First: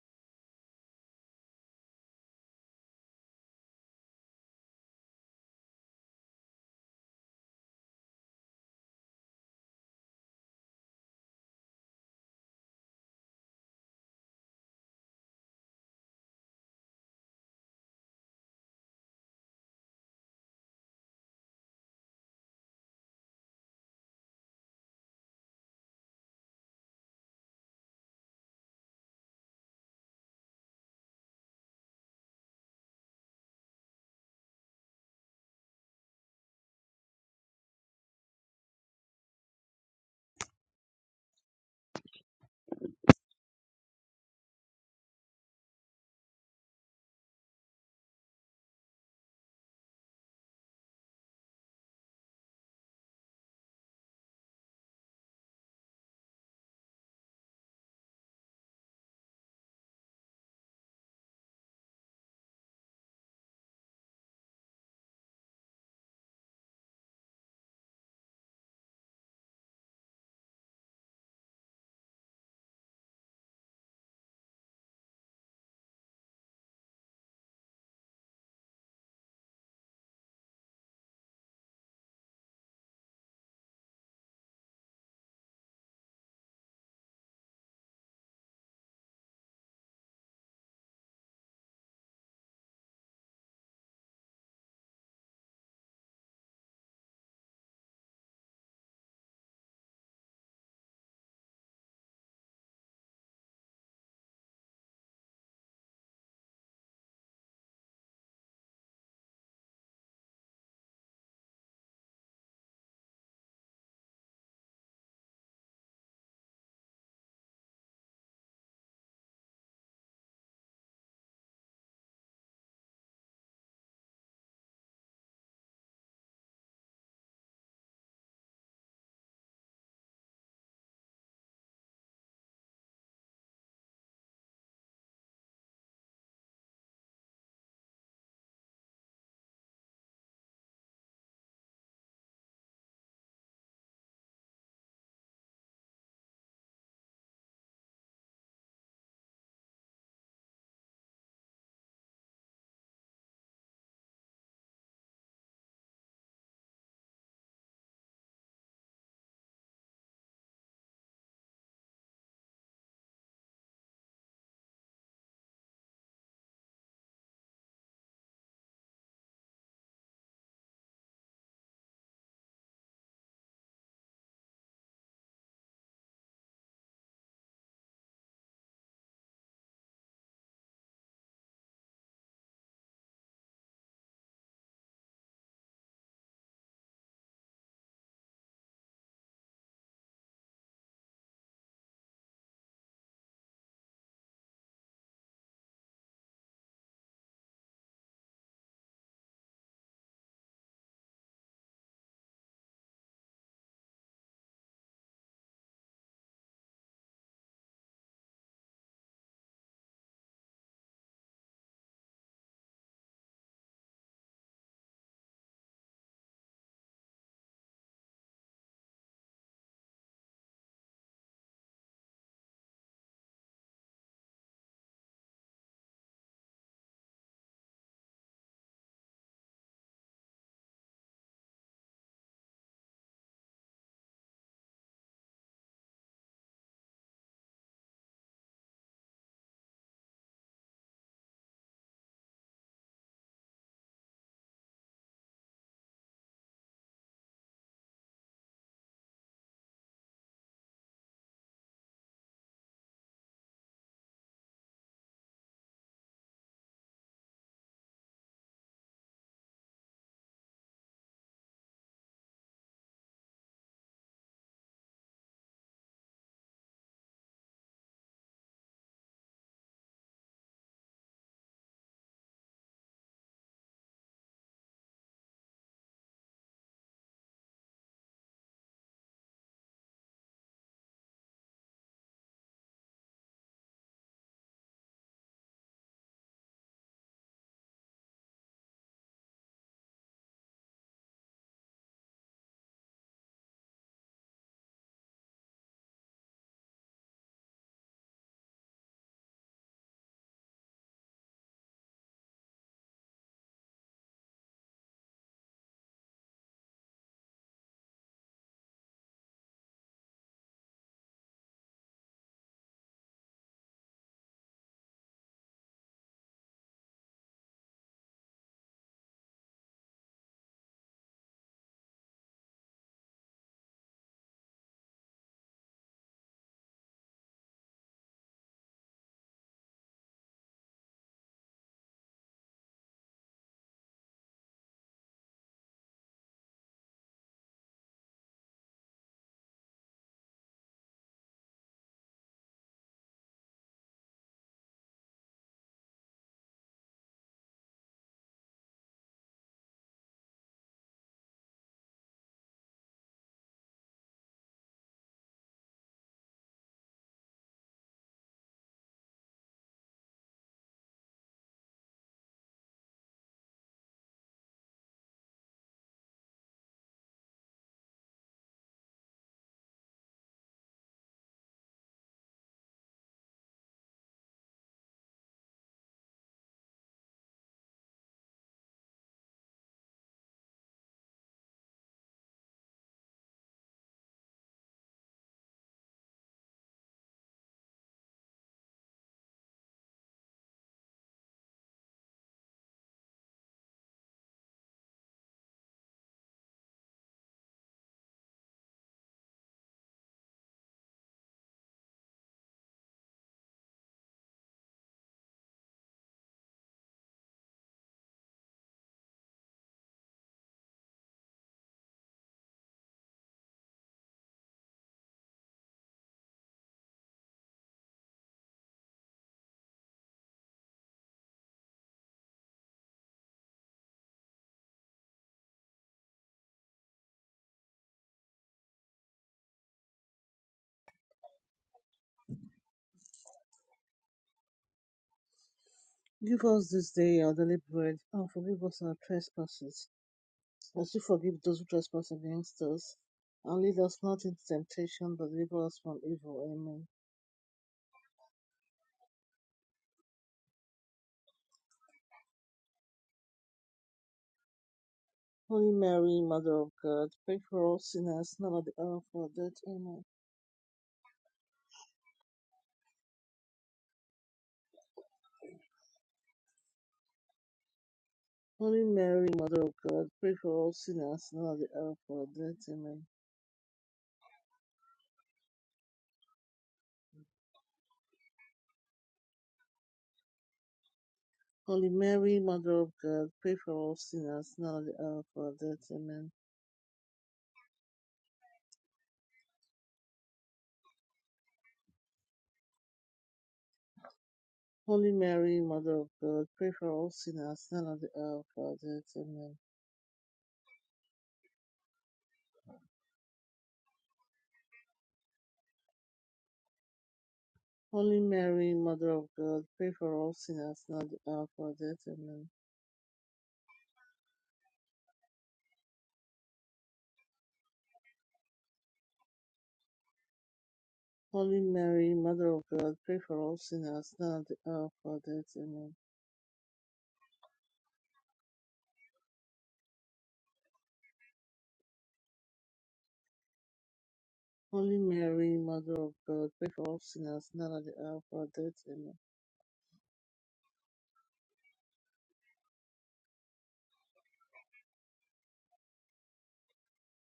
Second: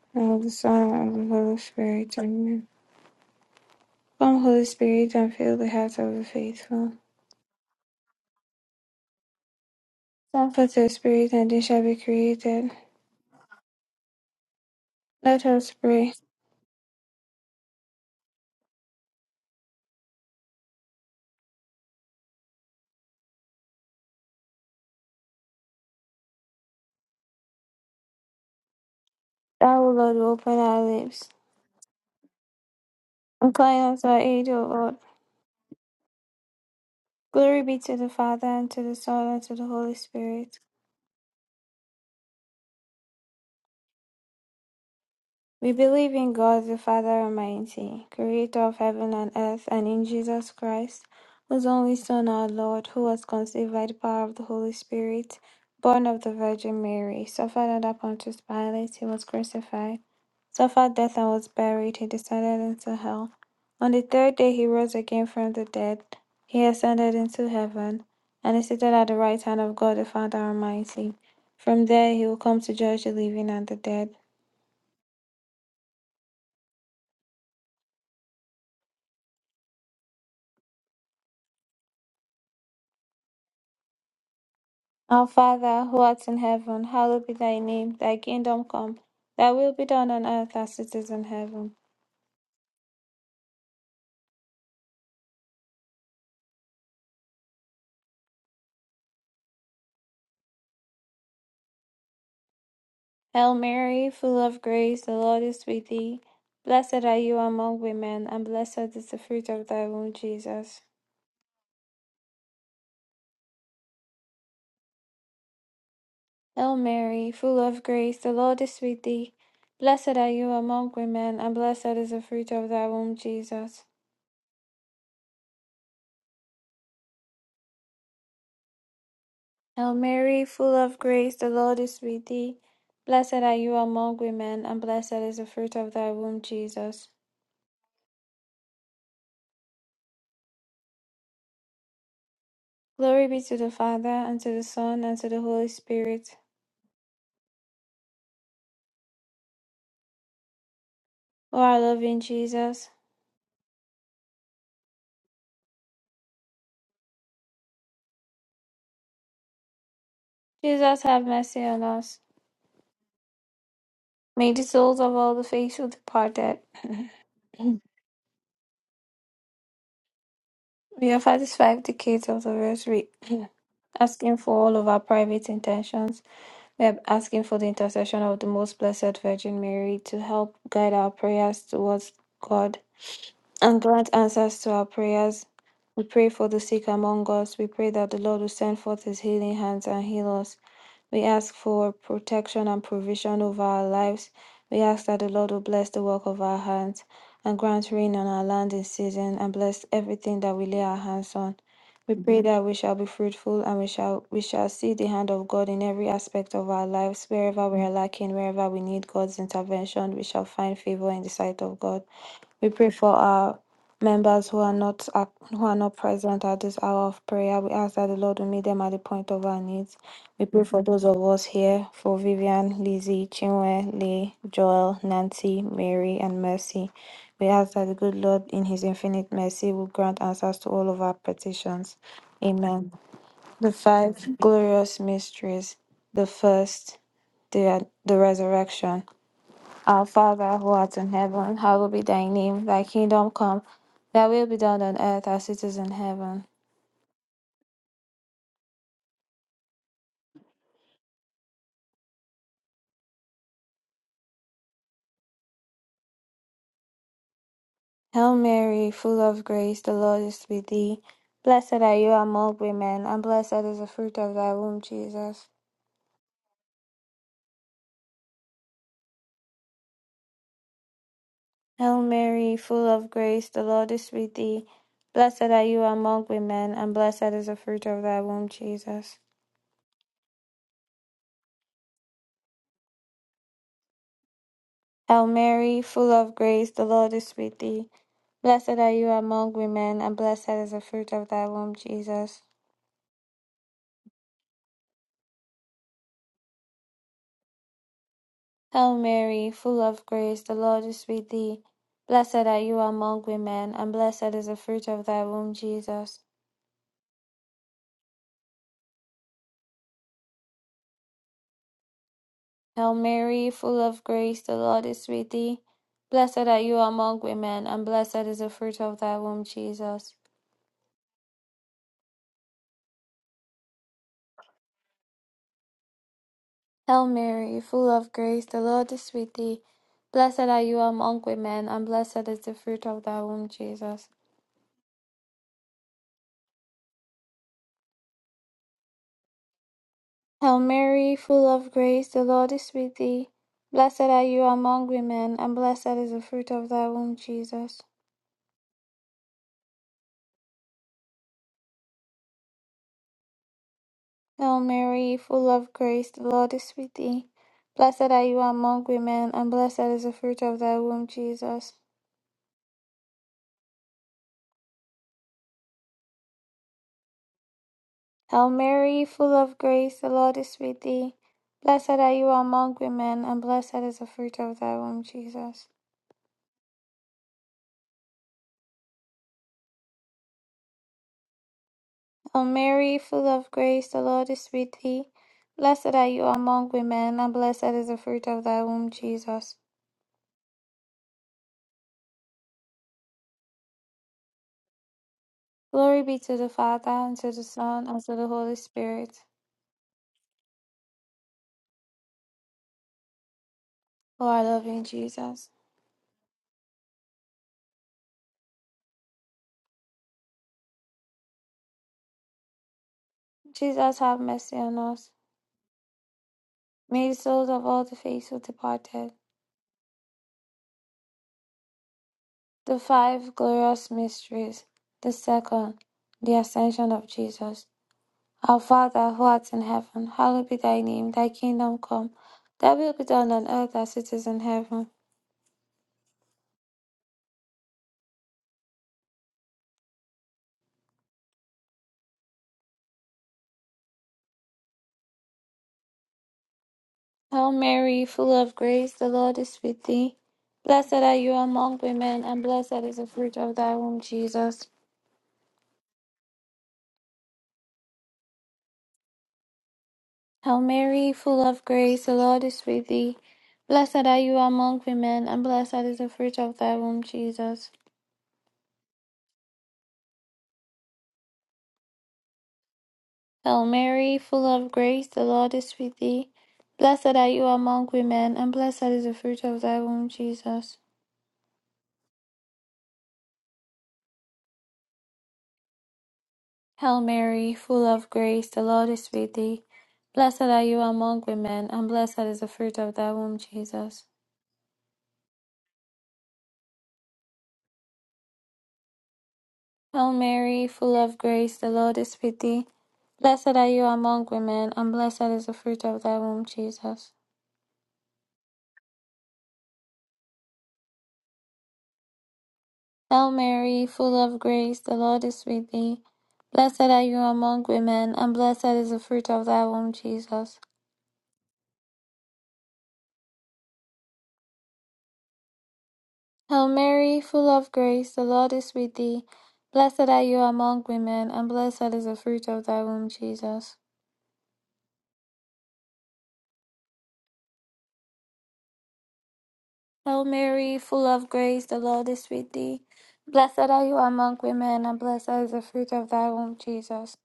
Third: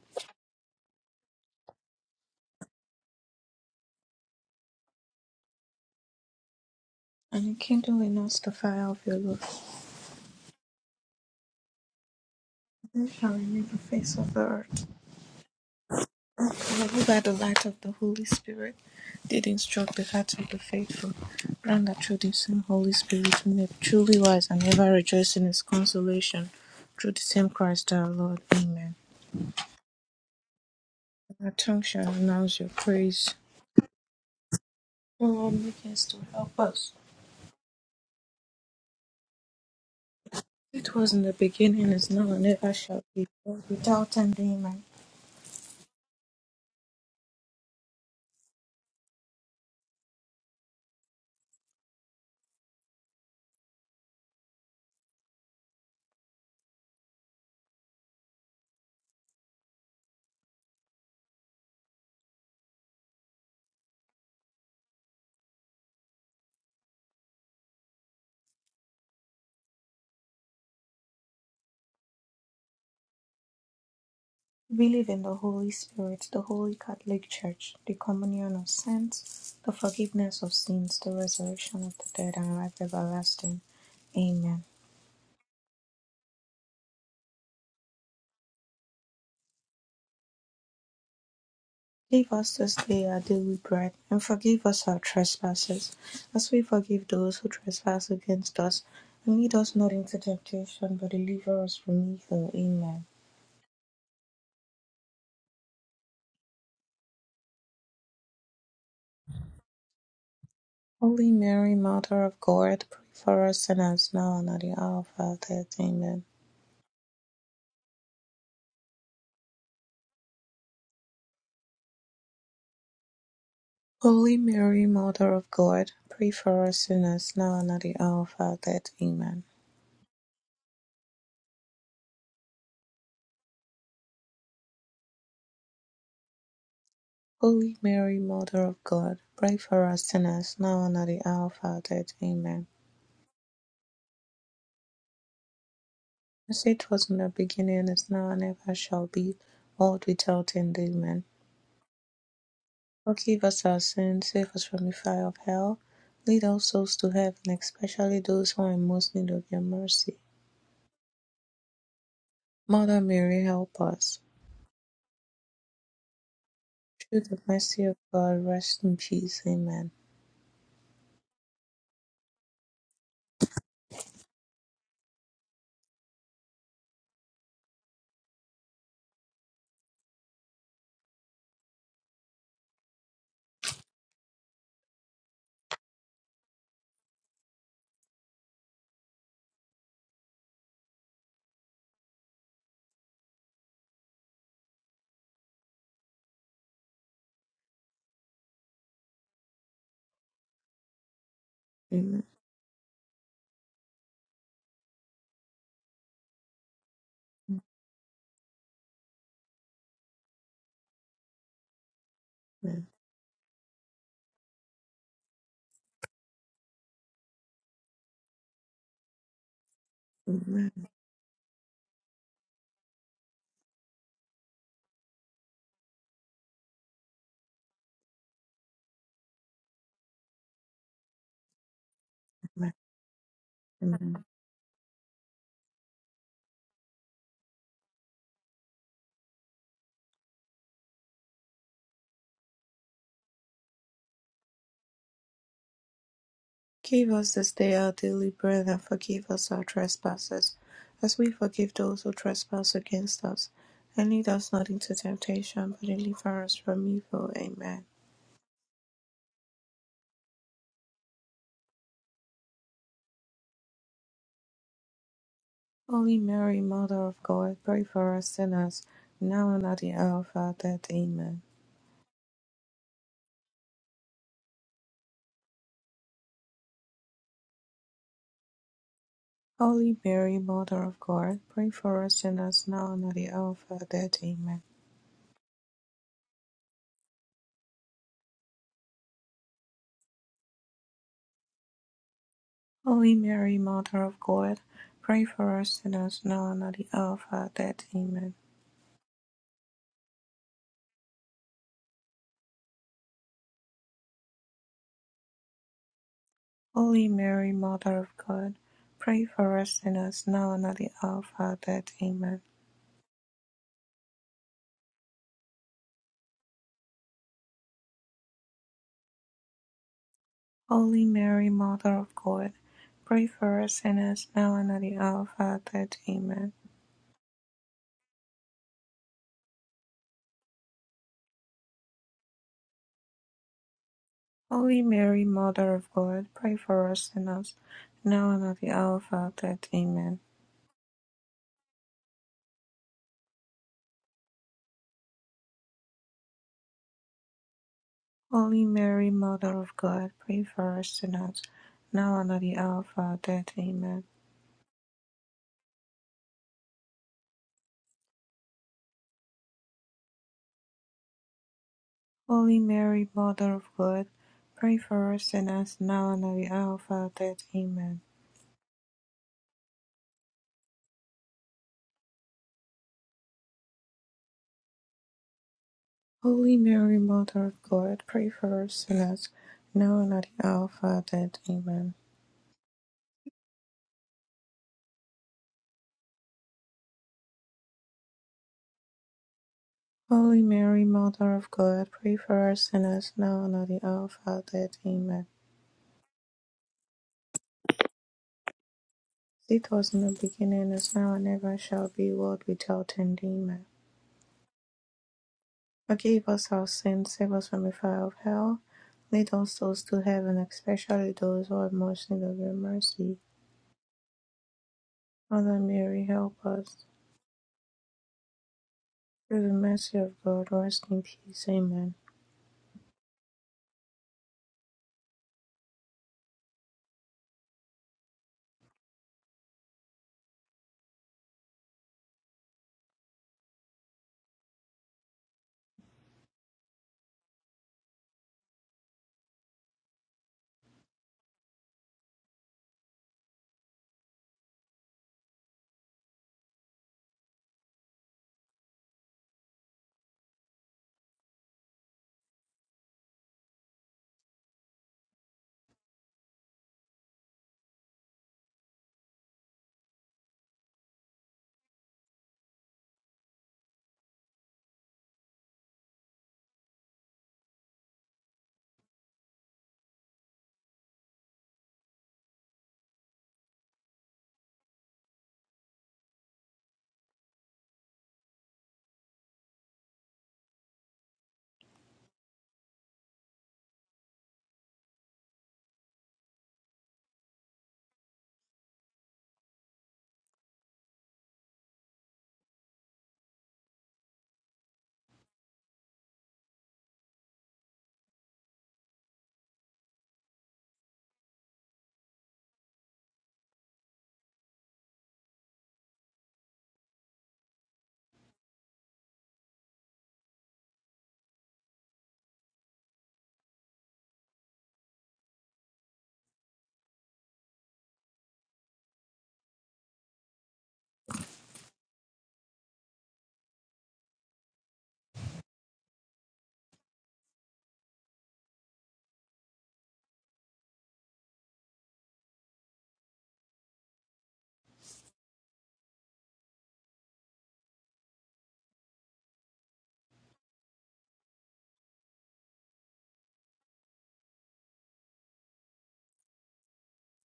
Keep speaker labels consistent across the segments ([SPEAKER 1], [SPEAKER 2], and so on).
[SPEAKER 1] of the Son, and of the Holy Spirit. Amen. Come, Holy Spirit, and fill the hearts of the faithful.
[SPEAKER 2] and kindling us the fire of your love.
[SPEAKER 1] Send forth your Spirit, and they shall be created.
[SPEAKER 2] Then shall renew the face of the earth.
[SPEAKER 1] Let us pray.
[SPEAKER 2] Lord, who by the light of the Holy Spirit did instruct the hearts of the faithful, grant that through the same Holy Spirit we may be truly wise and ever rejoice in his consolation. Through the same Christ our Lord. Amen.
[SPEAKER 1] Thou, O Lord, open our lips.
[SPEAKER 2] And Our tongue shall announce your praise.
[SPEAKER 1] Incline us our aid, O Lord.
[SPEAKER 2] O Lord, make haste to help us.
[SPEAKER 1] Glory be to the Father, and to the Son, and to the Holy Spirit.
[SPEAKER 2] It was in the beginning, is now, and ever shall be, world without end. Amen.
[SPEAKER 1] We believe in God the Father Almighty, creator of heaven and earth, and in Jesus Christ, whose only Son, our Lord, who was conceived by the power of the Holy Spirit, born of the Virgin Mary, suffered under Pontius Pilate, he was crucified, suffered death and was buried, he descended into hell. On the third day he rose again from the dead, he ascended into heaven, and is seated at the right hand of God the Father Almighty. From there he will come to judge the living and the dead.
[SPEAKER 2] Believe in the Holy Spirit, the Holy Catholic Church, the communion of saints, the forgiveness of sins, the resurrection of the dead, and life everlasting. Amen.
[SPEAKER 1] Our Father, who art in heaven, hallowed be thy name. Thy kingdom come. Thy will be done on earth as it is in heaven.
[SPEAKER 2] Give us this day our daily bread, and forgive us our trespasses, as we forgive those who trespass against us. And lead us not into temptation, but deliver us from evil. Amen.
[SPEAKER 1] Hail Mary, full of grace, the Lord is with thee. Blessed are you among women, and blessed is the fruit of thy womb, Jesus.
[SPEAKER 2] Holy Mary, Mother of God, pray for us sinners now and at the hour of our death. Amen.
[SPEAKER 1] Hail Mary, full of grace, the Lord is with thee. Blessed are you among women, and blessed is the fruit of thy womb, Jesus.
[SPEAKER 2] Holy Mary, Mother of God, pray for us sinners now and at the hour of our death. Amen.
[SPEAKER 1] Hail Mary, full of grace, the Lord is with thee. Blessed are you among women, and blessed is the fruit of thy womb, Jesus.
[SPEAKER 2] Holy Mary, Mother of God, pray for us sinners now and at the hour of our death. Amen.
[SPEAKER 1] Glory be to the Father, and to the Son, and to the Holy Spirit.
[SPEAKER 2] As it was in the beginning, is now, and ever shall be, world without end. Amen.
[SPEAKER 1] O our loving Jesus,
[SPEAKER 2] Forgive us our sins, save us from the fire of hell, lead all souls to heaven, especially those who are in most need of your mercy.
[SPEAKER 1] Jesus, have mercy on us.
[SPEAKER 2] Mother Mary, help us.
[SPEAKER 1] May the souls of all the faithful departed
[SPEAKER 2] Through the mercy of God, rest in peace. Amen.
[SPEAKER 1] be offer these five decades of the rosary, asking for all of our private intentions. We are asking for the intercession of the Most Blessed Virgin Mary to help guide our prayers towards God and grant answers to our prayers. We pray for the sick among us. We pray that the Lord will send forth his healing hands and heal us. We ask for protection and provision over our lives. We ask that the Lord will bless the work of our hands and grant rain on our land in season and bless everything that we lay our hands on. We
[SPEAKER 2] Amen.
[SPEAKER 1] pray Mhm. that we shall be fruitful and we shall we shall see the hand of God in every aspect of our lives, wherever we are lacking, wherever we need God's intervention, we shall find favor in the sight of God. We
[SPEAKER 2] Amen.
[SPEAKER 1] pray for our members who are not ac- who are not present at this hour of prayer. We ask that the Lord will meet them at the point of our needs. We pray
[SPEAKER 2] Amen.
[SPEAKER 1] for those of us here, for Vivian, Lizzie, Chinwe, Lee, Joel, Nancy, Mary, and Mercy. We ask that the good Lord, in His infinite mercy, will grant answers to all of our petitions.
[SPEAKER 2] Amen.
[SPEAKER 1] Amen. The
[SPEAKER 2] Amen.
[SPEAKER 1] five glorious mysteries. The first, the, the resurrection. Our Father who art in heaven, hallowed be thy name. Thy kingdom come, thy will be done on earth as it is in heaven.
[SPEAKER 2] Give us this day our daily bread and forgive us our trespasses, as we forgive those who trespass against us. And lead us not into temptation, but deliver us from evil. Amen.
[SPEAKER 1] Hail Mary, full of grace, the Lord is with thee. Blessed are you among women, and blessed is the fruit of thy womb, Jesus.
[SPEAKER 2] Holy Mary, Mother of God, pray for us sinners, now and at the hour of our death. Amen.
[SPEAKER 1] Hail Mary, full of grace, the Lord is with thee. Blessed are you among women, and blessed is the fruit of thy womb, Jesus.
[SPEAKER 2] Holy Mary, Mother of God, pray for us sinners, now and at the hour of our death. Amen.
[SPEAKER 1] Hail Mary, full of grace, the Lord is with thee. Blessed are you among women, and blessed is the fruit of thy womb, Jesus.
[SPEAKER 2] Holy Mary, Mother of God, pray for us sinners, now and at the hour of our death. Amen.
[SPEAKER 1] Hail Mary, full of grace, the Lord is with thee. Blessed are you among women, and blessed is the fruit of thy womb, Jesus.
[SPEAKER 2] Holy Mary, Mother of God, pray for us sinners now and at the hour of our death. Amen.
[SPEAKER 1] Hail Mary, full of grace, the Lord is with thee. Blessed are you among women, and blessed is the fruit of thy womb, Jesus.
[SPEAKER 2] Holy Mary, Mother of God, pray for us sinners now and at the hour of our death. Amen.
[SPEAKER 1] Hail Mary, full of grace, the Lord is with thee. Blessed are you among women, and blessed is the fruit of thy womb, Jesus.
[SPEAKER 2] Holy Mary, Mother of God, pray for us sinners now and at the hour of our death. Amen.
[SPEAKER 1] Hail Mary, full of grace, the Lord is with thee. Blessed are you among women, and blessed is the fruit of thy womb, Jesus.
[SPEAKER 2] Holy Mary, Mother of God, pray for us sinners now and at the hour of our death. Amen.
[SPEAKER 1] Hail Mary, full of grace, the Lord is with thee. Blessed are you among women, and blessed is the fruit of thy womb, Jesus.
[SPEAKER 2] Holy Mary, Mother of God, pray for us sinners now and at the hour of our death. Amen.
[SPEAKER 1] Hail Mary, full of grace, the Lord is with thee. Blessed are you among women, and blessed is the fruit of thy womb, Jesus.
[SPEAKER 2] Holy Mary, Mother of God, pray for us sinners, now and at the hour of our death. Amen.
[SPEAKER 1] O Mary, full of grace, the Lord is with thee. Blessed are you among women, and blessed is the fruit of thy womb, Jesus.
[SPEAKER 2] Holy Mary, Mother of God, pray for us sinners, now and at the hour of our death. Amen.
[SPEAKER 1] Glory be to the Father, and to the Son, and to the Holy Spirit.
[SPEAKER 2] it was in the beginning, is now, and ever shall be, world without end. Amen.
[SPEAKER 1] O our loving Jesus.
[SPEAKER 2] Forgive us our sins, save us from the fire of hell. Lead all souls to heaven, especially those who are most in need of your mercy.
[SPEAKER 1] Jesus, have mercy on us.
[SPEAKER 2] Mother Mary, help us.
[SPEAKER 1] May the souls of all the faithful departed.
[SPEAKER 2] Through the mercy of God, rest in peace. Amen.
[SPEAKER 1] The five glorious mysteries. The second, the ascension of Jesus. Our Father, who art in heaven, hallowed be thy name. Thy kingdom come. Thy will be done on earth as it is in heaven.
[SPEAKER 3] Give us this day our daily bread, and forgive us our trespasses, as we forgive those who trespass against us. And lead us not into temptation, but deliver us from evil. Amen.
[SPEAKER 1] Hail Mary, full of grace, the Lord is with thee. Blessed are you among women, and blessed is the fruit of thy womb, Jesus.
[SPEAKER 3] Holy Mary, Mother of God, pray for us sinners, now at the hour of our death. Amen.
[SPEAKER 1] Hail Mary, full of grace, the Lord is with thee. Blessed are you among women, and blessed is the fruit of thy womb, Jesus.
[SPEAKER 3] Holy Mary, Mother of God, pray for us sinners, now at the hour of our death. Amen.
[SPEAKER 1] Hail Mary, full of grace, the Lord is with thee. Blessed are you among women, and blessed is the fruit of thy womb, Jesus.
[SPEAKER 3] Holy Mary, Mother of God, pray for us sinners, now at the hour of our death. Amen.
[SPEAKER 1] Hail Mary, full of grace, the Lord is with thee. Blessed are you among women, and blessed is the fruit of thy womb, Jesus.
[SPEAKER 3] Holy Mary, Mother of God, pray for us sinners, now at the hour of our death. Amen.
[SPEAKER 1] Hail Mary, full of grace, the Lord is with thee. Blessed are you among women, and blessed is the fruit of thy womb, Jesus.
[SPEAKER 3] Holy Mary, Mother of God, pray for all sinners now at the hour of our death. Amen.
[SPEAKER 1] Hail Mary, full of grace, the Lord is with thee. Blessed are you among women, and blessed is the fruit of thy womb, Jesus.
[SPEAKER 3] Holy Mary, Mother of God, pray for all sinners now at the hour of our death. Amen.
[SPEAKER 1] Hail Mary, full of grace, the Lord is with thee. Blessed are you among women, and blessed is the fruit of thy womb, Jesus.
[SPEAKER 3] Holy Mary, Mother of God, pray for all sinners now at the hour of our death. Amen.
[SPEAKER 1] Hail Mary, full of grace, the Lord is with thee. Blessed are you among women, and blessed is the fruit of thy womb, Jesus.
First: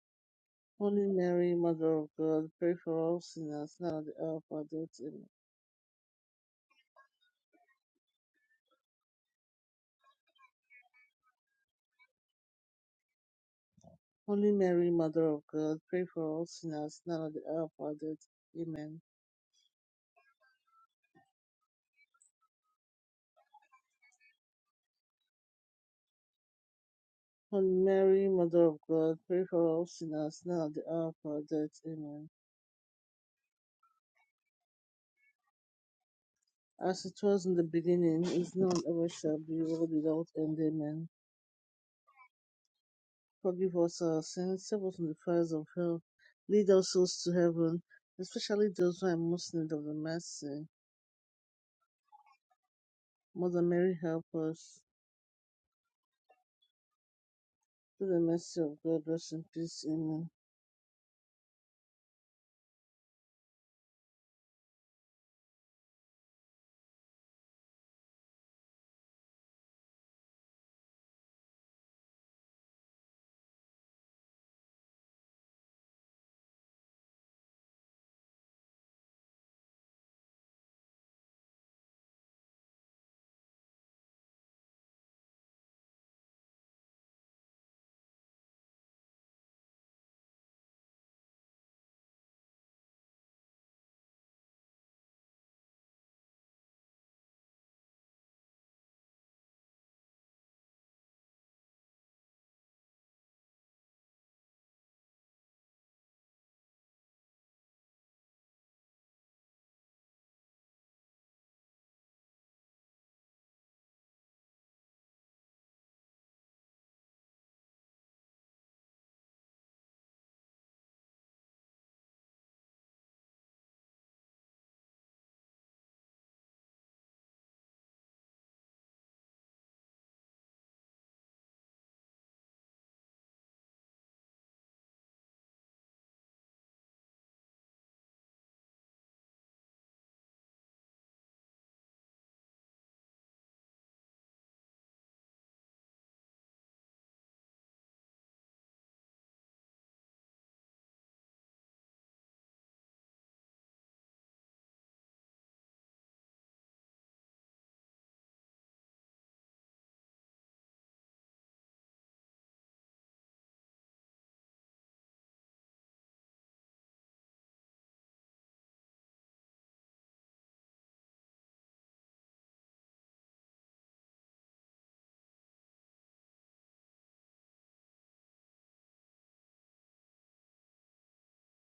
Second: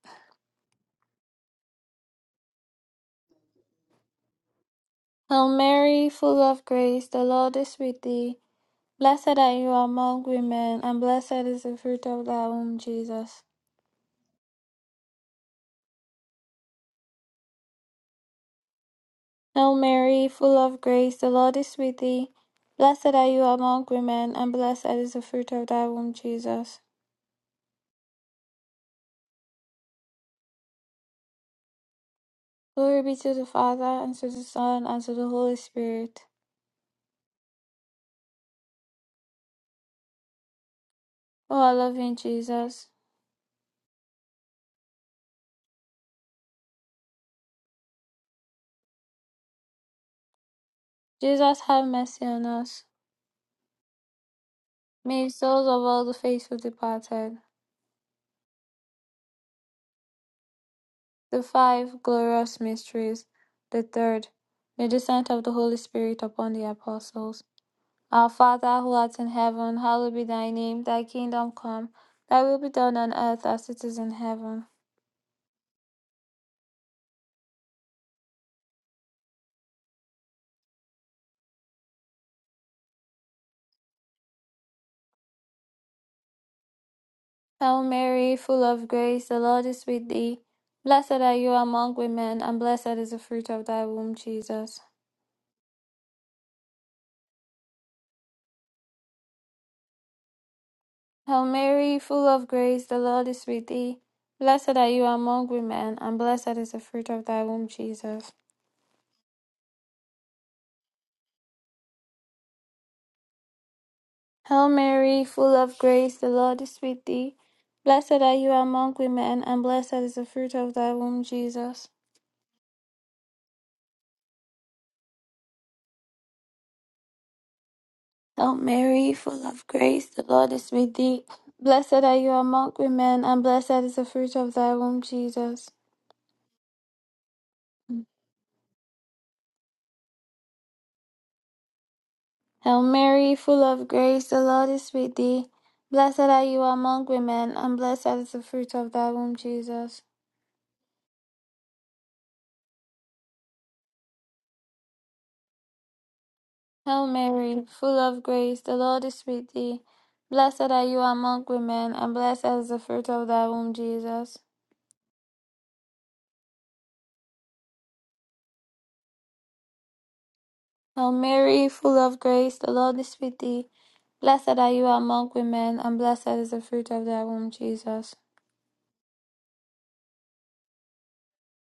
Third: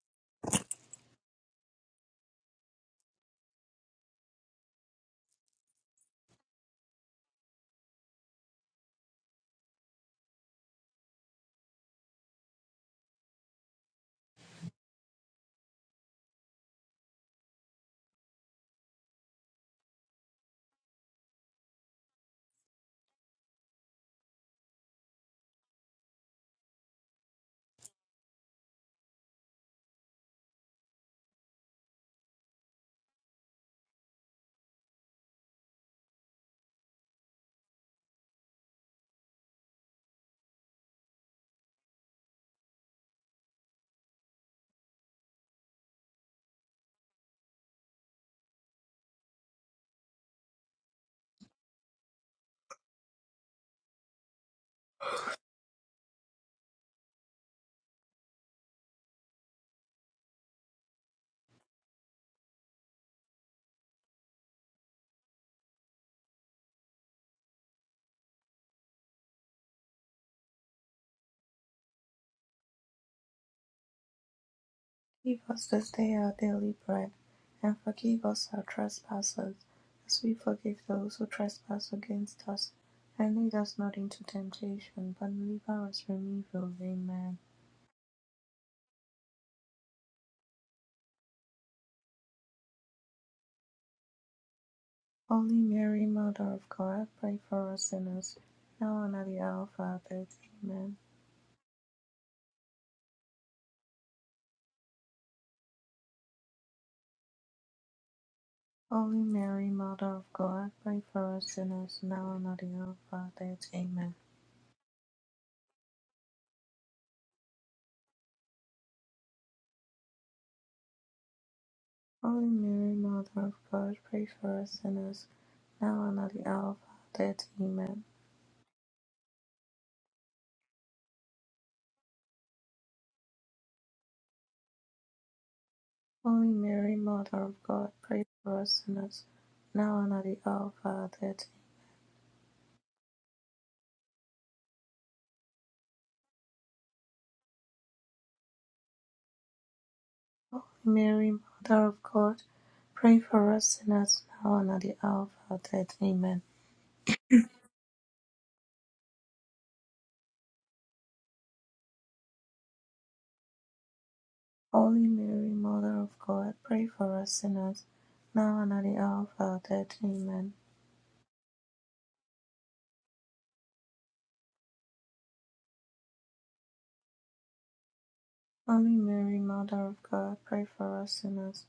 [SPEAKER 3] Holy Mary, Mother of God, pray for all sinners now at the hour of our death. Amen.
[SPEAKER 1] Hail Mary, full of grace, the Lord is with thee. Blessed are you among women, and blessed is the fruit of thy womb, Jesus.
[SPEAKER 3] Holy Mary, Mother of God, pray for all sinners now at the hour of our death. Amen.
[SPEAKER 1] Hail Mary, full of grace, the Lord is with thee. Blessed are you among women, and blessed is the fruit of thy womb, Jesus.
[SPEAKER 3] Holy Mary, Mother of God, pray for all sinners now at the hour of our death. Amen.
[SPEAKER 1] Glory be to the Father, and to the Son, and to the Holy Spirit.
[SPEAKER 3] As it was in the beginning, is now and ever shall be, world without end. Amen.
[SPEAKER 1] O our loving Jesus,
[SPEAKER 3] Forgive us our sins, save us from the fires of hell, lead our souls to heaven, especially those who are in most in need of the mercy.
[SPEAKER 1] Jesus, have mercy on us.
[SPEAKER 3] Mother Mary, help us.
[SPEAKER 1] May the souls of all the faithful departed,
[SPEAKER 3] Through the mercy of God, rest in peace. Amen.
[SPEAKER 1] the five glorious mysteries, the third, the descent of the Holy Spirit upon the apostles. Our Father who art in heaven, hallowed be thy name, thy kingdom come, thy will be done on earth as it is in heaven.
[SPEAKER 2] Give us this day our daily bread, and forgive us our trespasses, as we forgive those who trespass against us. And lead us not into temptation, but deliver us from evil. Amen.
[SPEAKER 1] Hail Mary, full of grace, the Lord is with thee. Blessed are you among women, and blessed is the fruit of thy womb, Jesus.
[SPEAKER 2] Holy Mary, Mother of God, pray for us sinners, now and at the hour of our death. Amen.
[SPEAKER 1] Hail Mary, full of grace, the Lord is with thee. Blessed are you among women, and blessed is the fruit of thy womb, Jesus.
[SPEAKER 2] Holy Mary, Mother of God, pray for us sinners, now and at the hour of our death. Amen.
[SPEAKER 1] Hail Mary, full of grace, the Lord is with thee. Blessed are you among women, and blessed is the fruit of thy womb, Jesus.
[SPEAKER 2] Holy Mary, Mother of God, pray for us sinners, now and at the hour of our death. Amen.
[SPEAKER 1] Hail Mary, full of grace, the Lord is with thee. Blessed are you among women, and blessed is the fruit of thy womb, Jesus.
[SPEAKER 2] Holy Mary, Mother of God, pray for us sinners, now and at the hour of our death.
[SPEAKER 1] Hail Mary, full of grace, the Lord is with thee. Blessed are you among women, and blessed is the fruit of thy womb, Jesus.
[SPEAKER 2] Holy Mary, Mother of God, pray for us sinners, now and at the hour of our death. Amen.
[SPEAKER 1] Hail Mary, full of grace, the Lord is with thee. Blessed are you among women, and blessed is the fruit of thy womb, Jesus.
[SPEAKER 2] Holy Mary, Mother of God, pray for us sinners, now and at the hour of our death. Amen.
[SPEAKER 1] Hail Mary, full of grace, the Lord is with thee. Blessed are you among women, and blessed is the fruit of thy womb, Jesus.
[SPEAKER 2] Holy Mary, Mother of God, pray for us sinners,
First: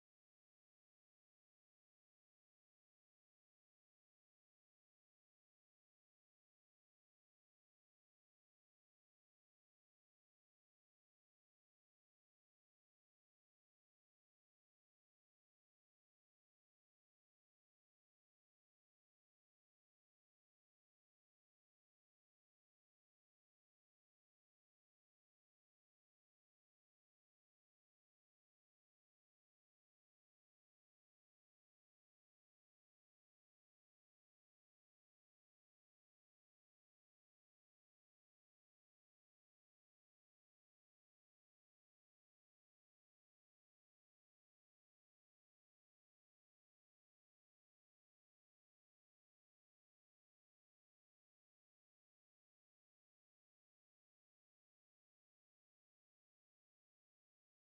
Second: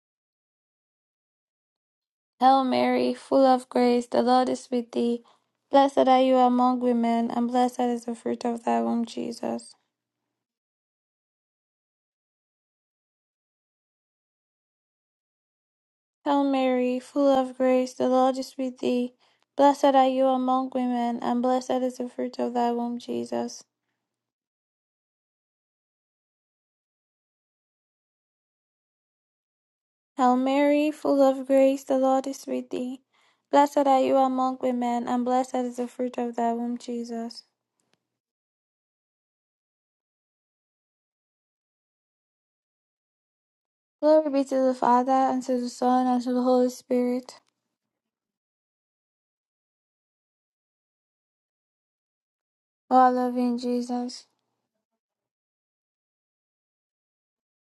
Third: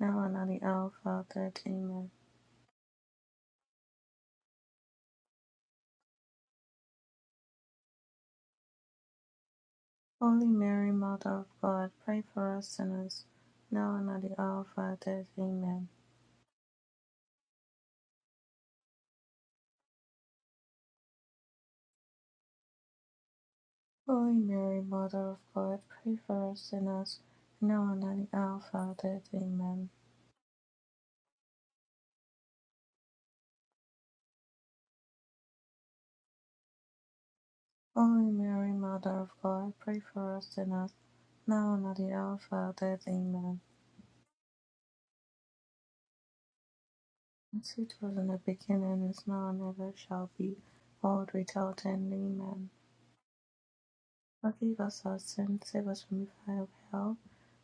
[SPEAKER 2] now and at the hour of our death. Amen.
[SPEAKER 1] Hail Mary, full of grace, the Lord is with thee. Blessed are you among women, and blessed is the fruit of thy womb, Jesus.
[SPEAKER 2] Holy Mary, Mother of God, pray for us sinners, now and at the hour of our death. Amen.
[SPEAKER 1] Hail Mary, full of grace, the Lord is with thee. Blessed are you among women, and blessed is the fruit of thy womb, Jesus.
[SPEAKER 2] Holy Mary, Mother of God, pray for us sinners, now and at the hour of our death. Amen.
[SPEAKER 1] Hail Mary, full of grace, the Lord is with thee. Blessed are you among women, and blessed is the fruit of thy womb, Jesus.
[SPEAKER 2] Holy Mary, Mother of God, pray for us sinners, now and at the hour of our death. Amen.
[SPEAKER 1] Glory be to the Father, and to the Son, and to the Holy Spirit.
[SPEAKER 2] As it was in the beginning, is now, and ever shall be, world without end. Amen.
[SPEAKER 1] O our loving Jesus.
[SPEAKER 2] Forgive us our sins, save us from the fire of hell.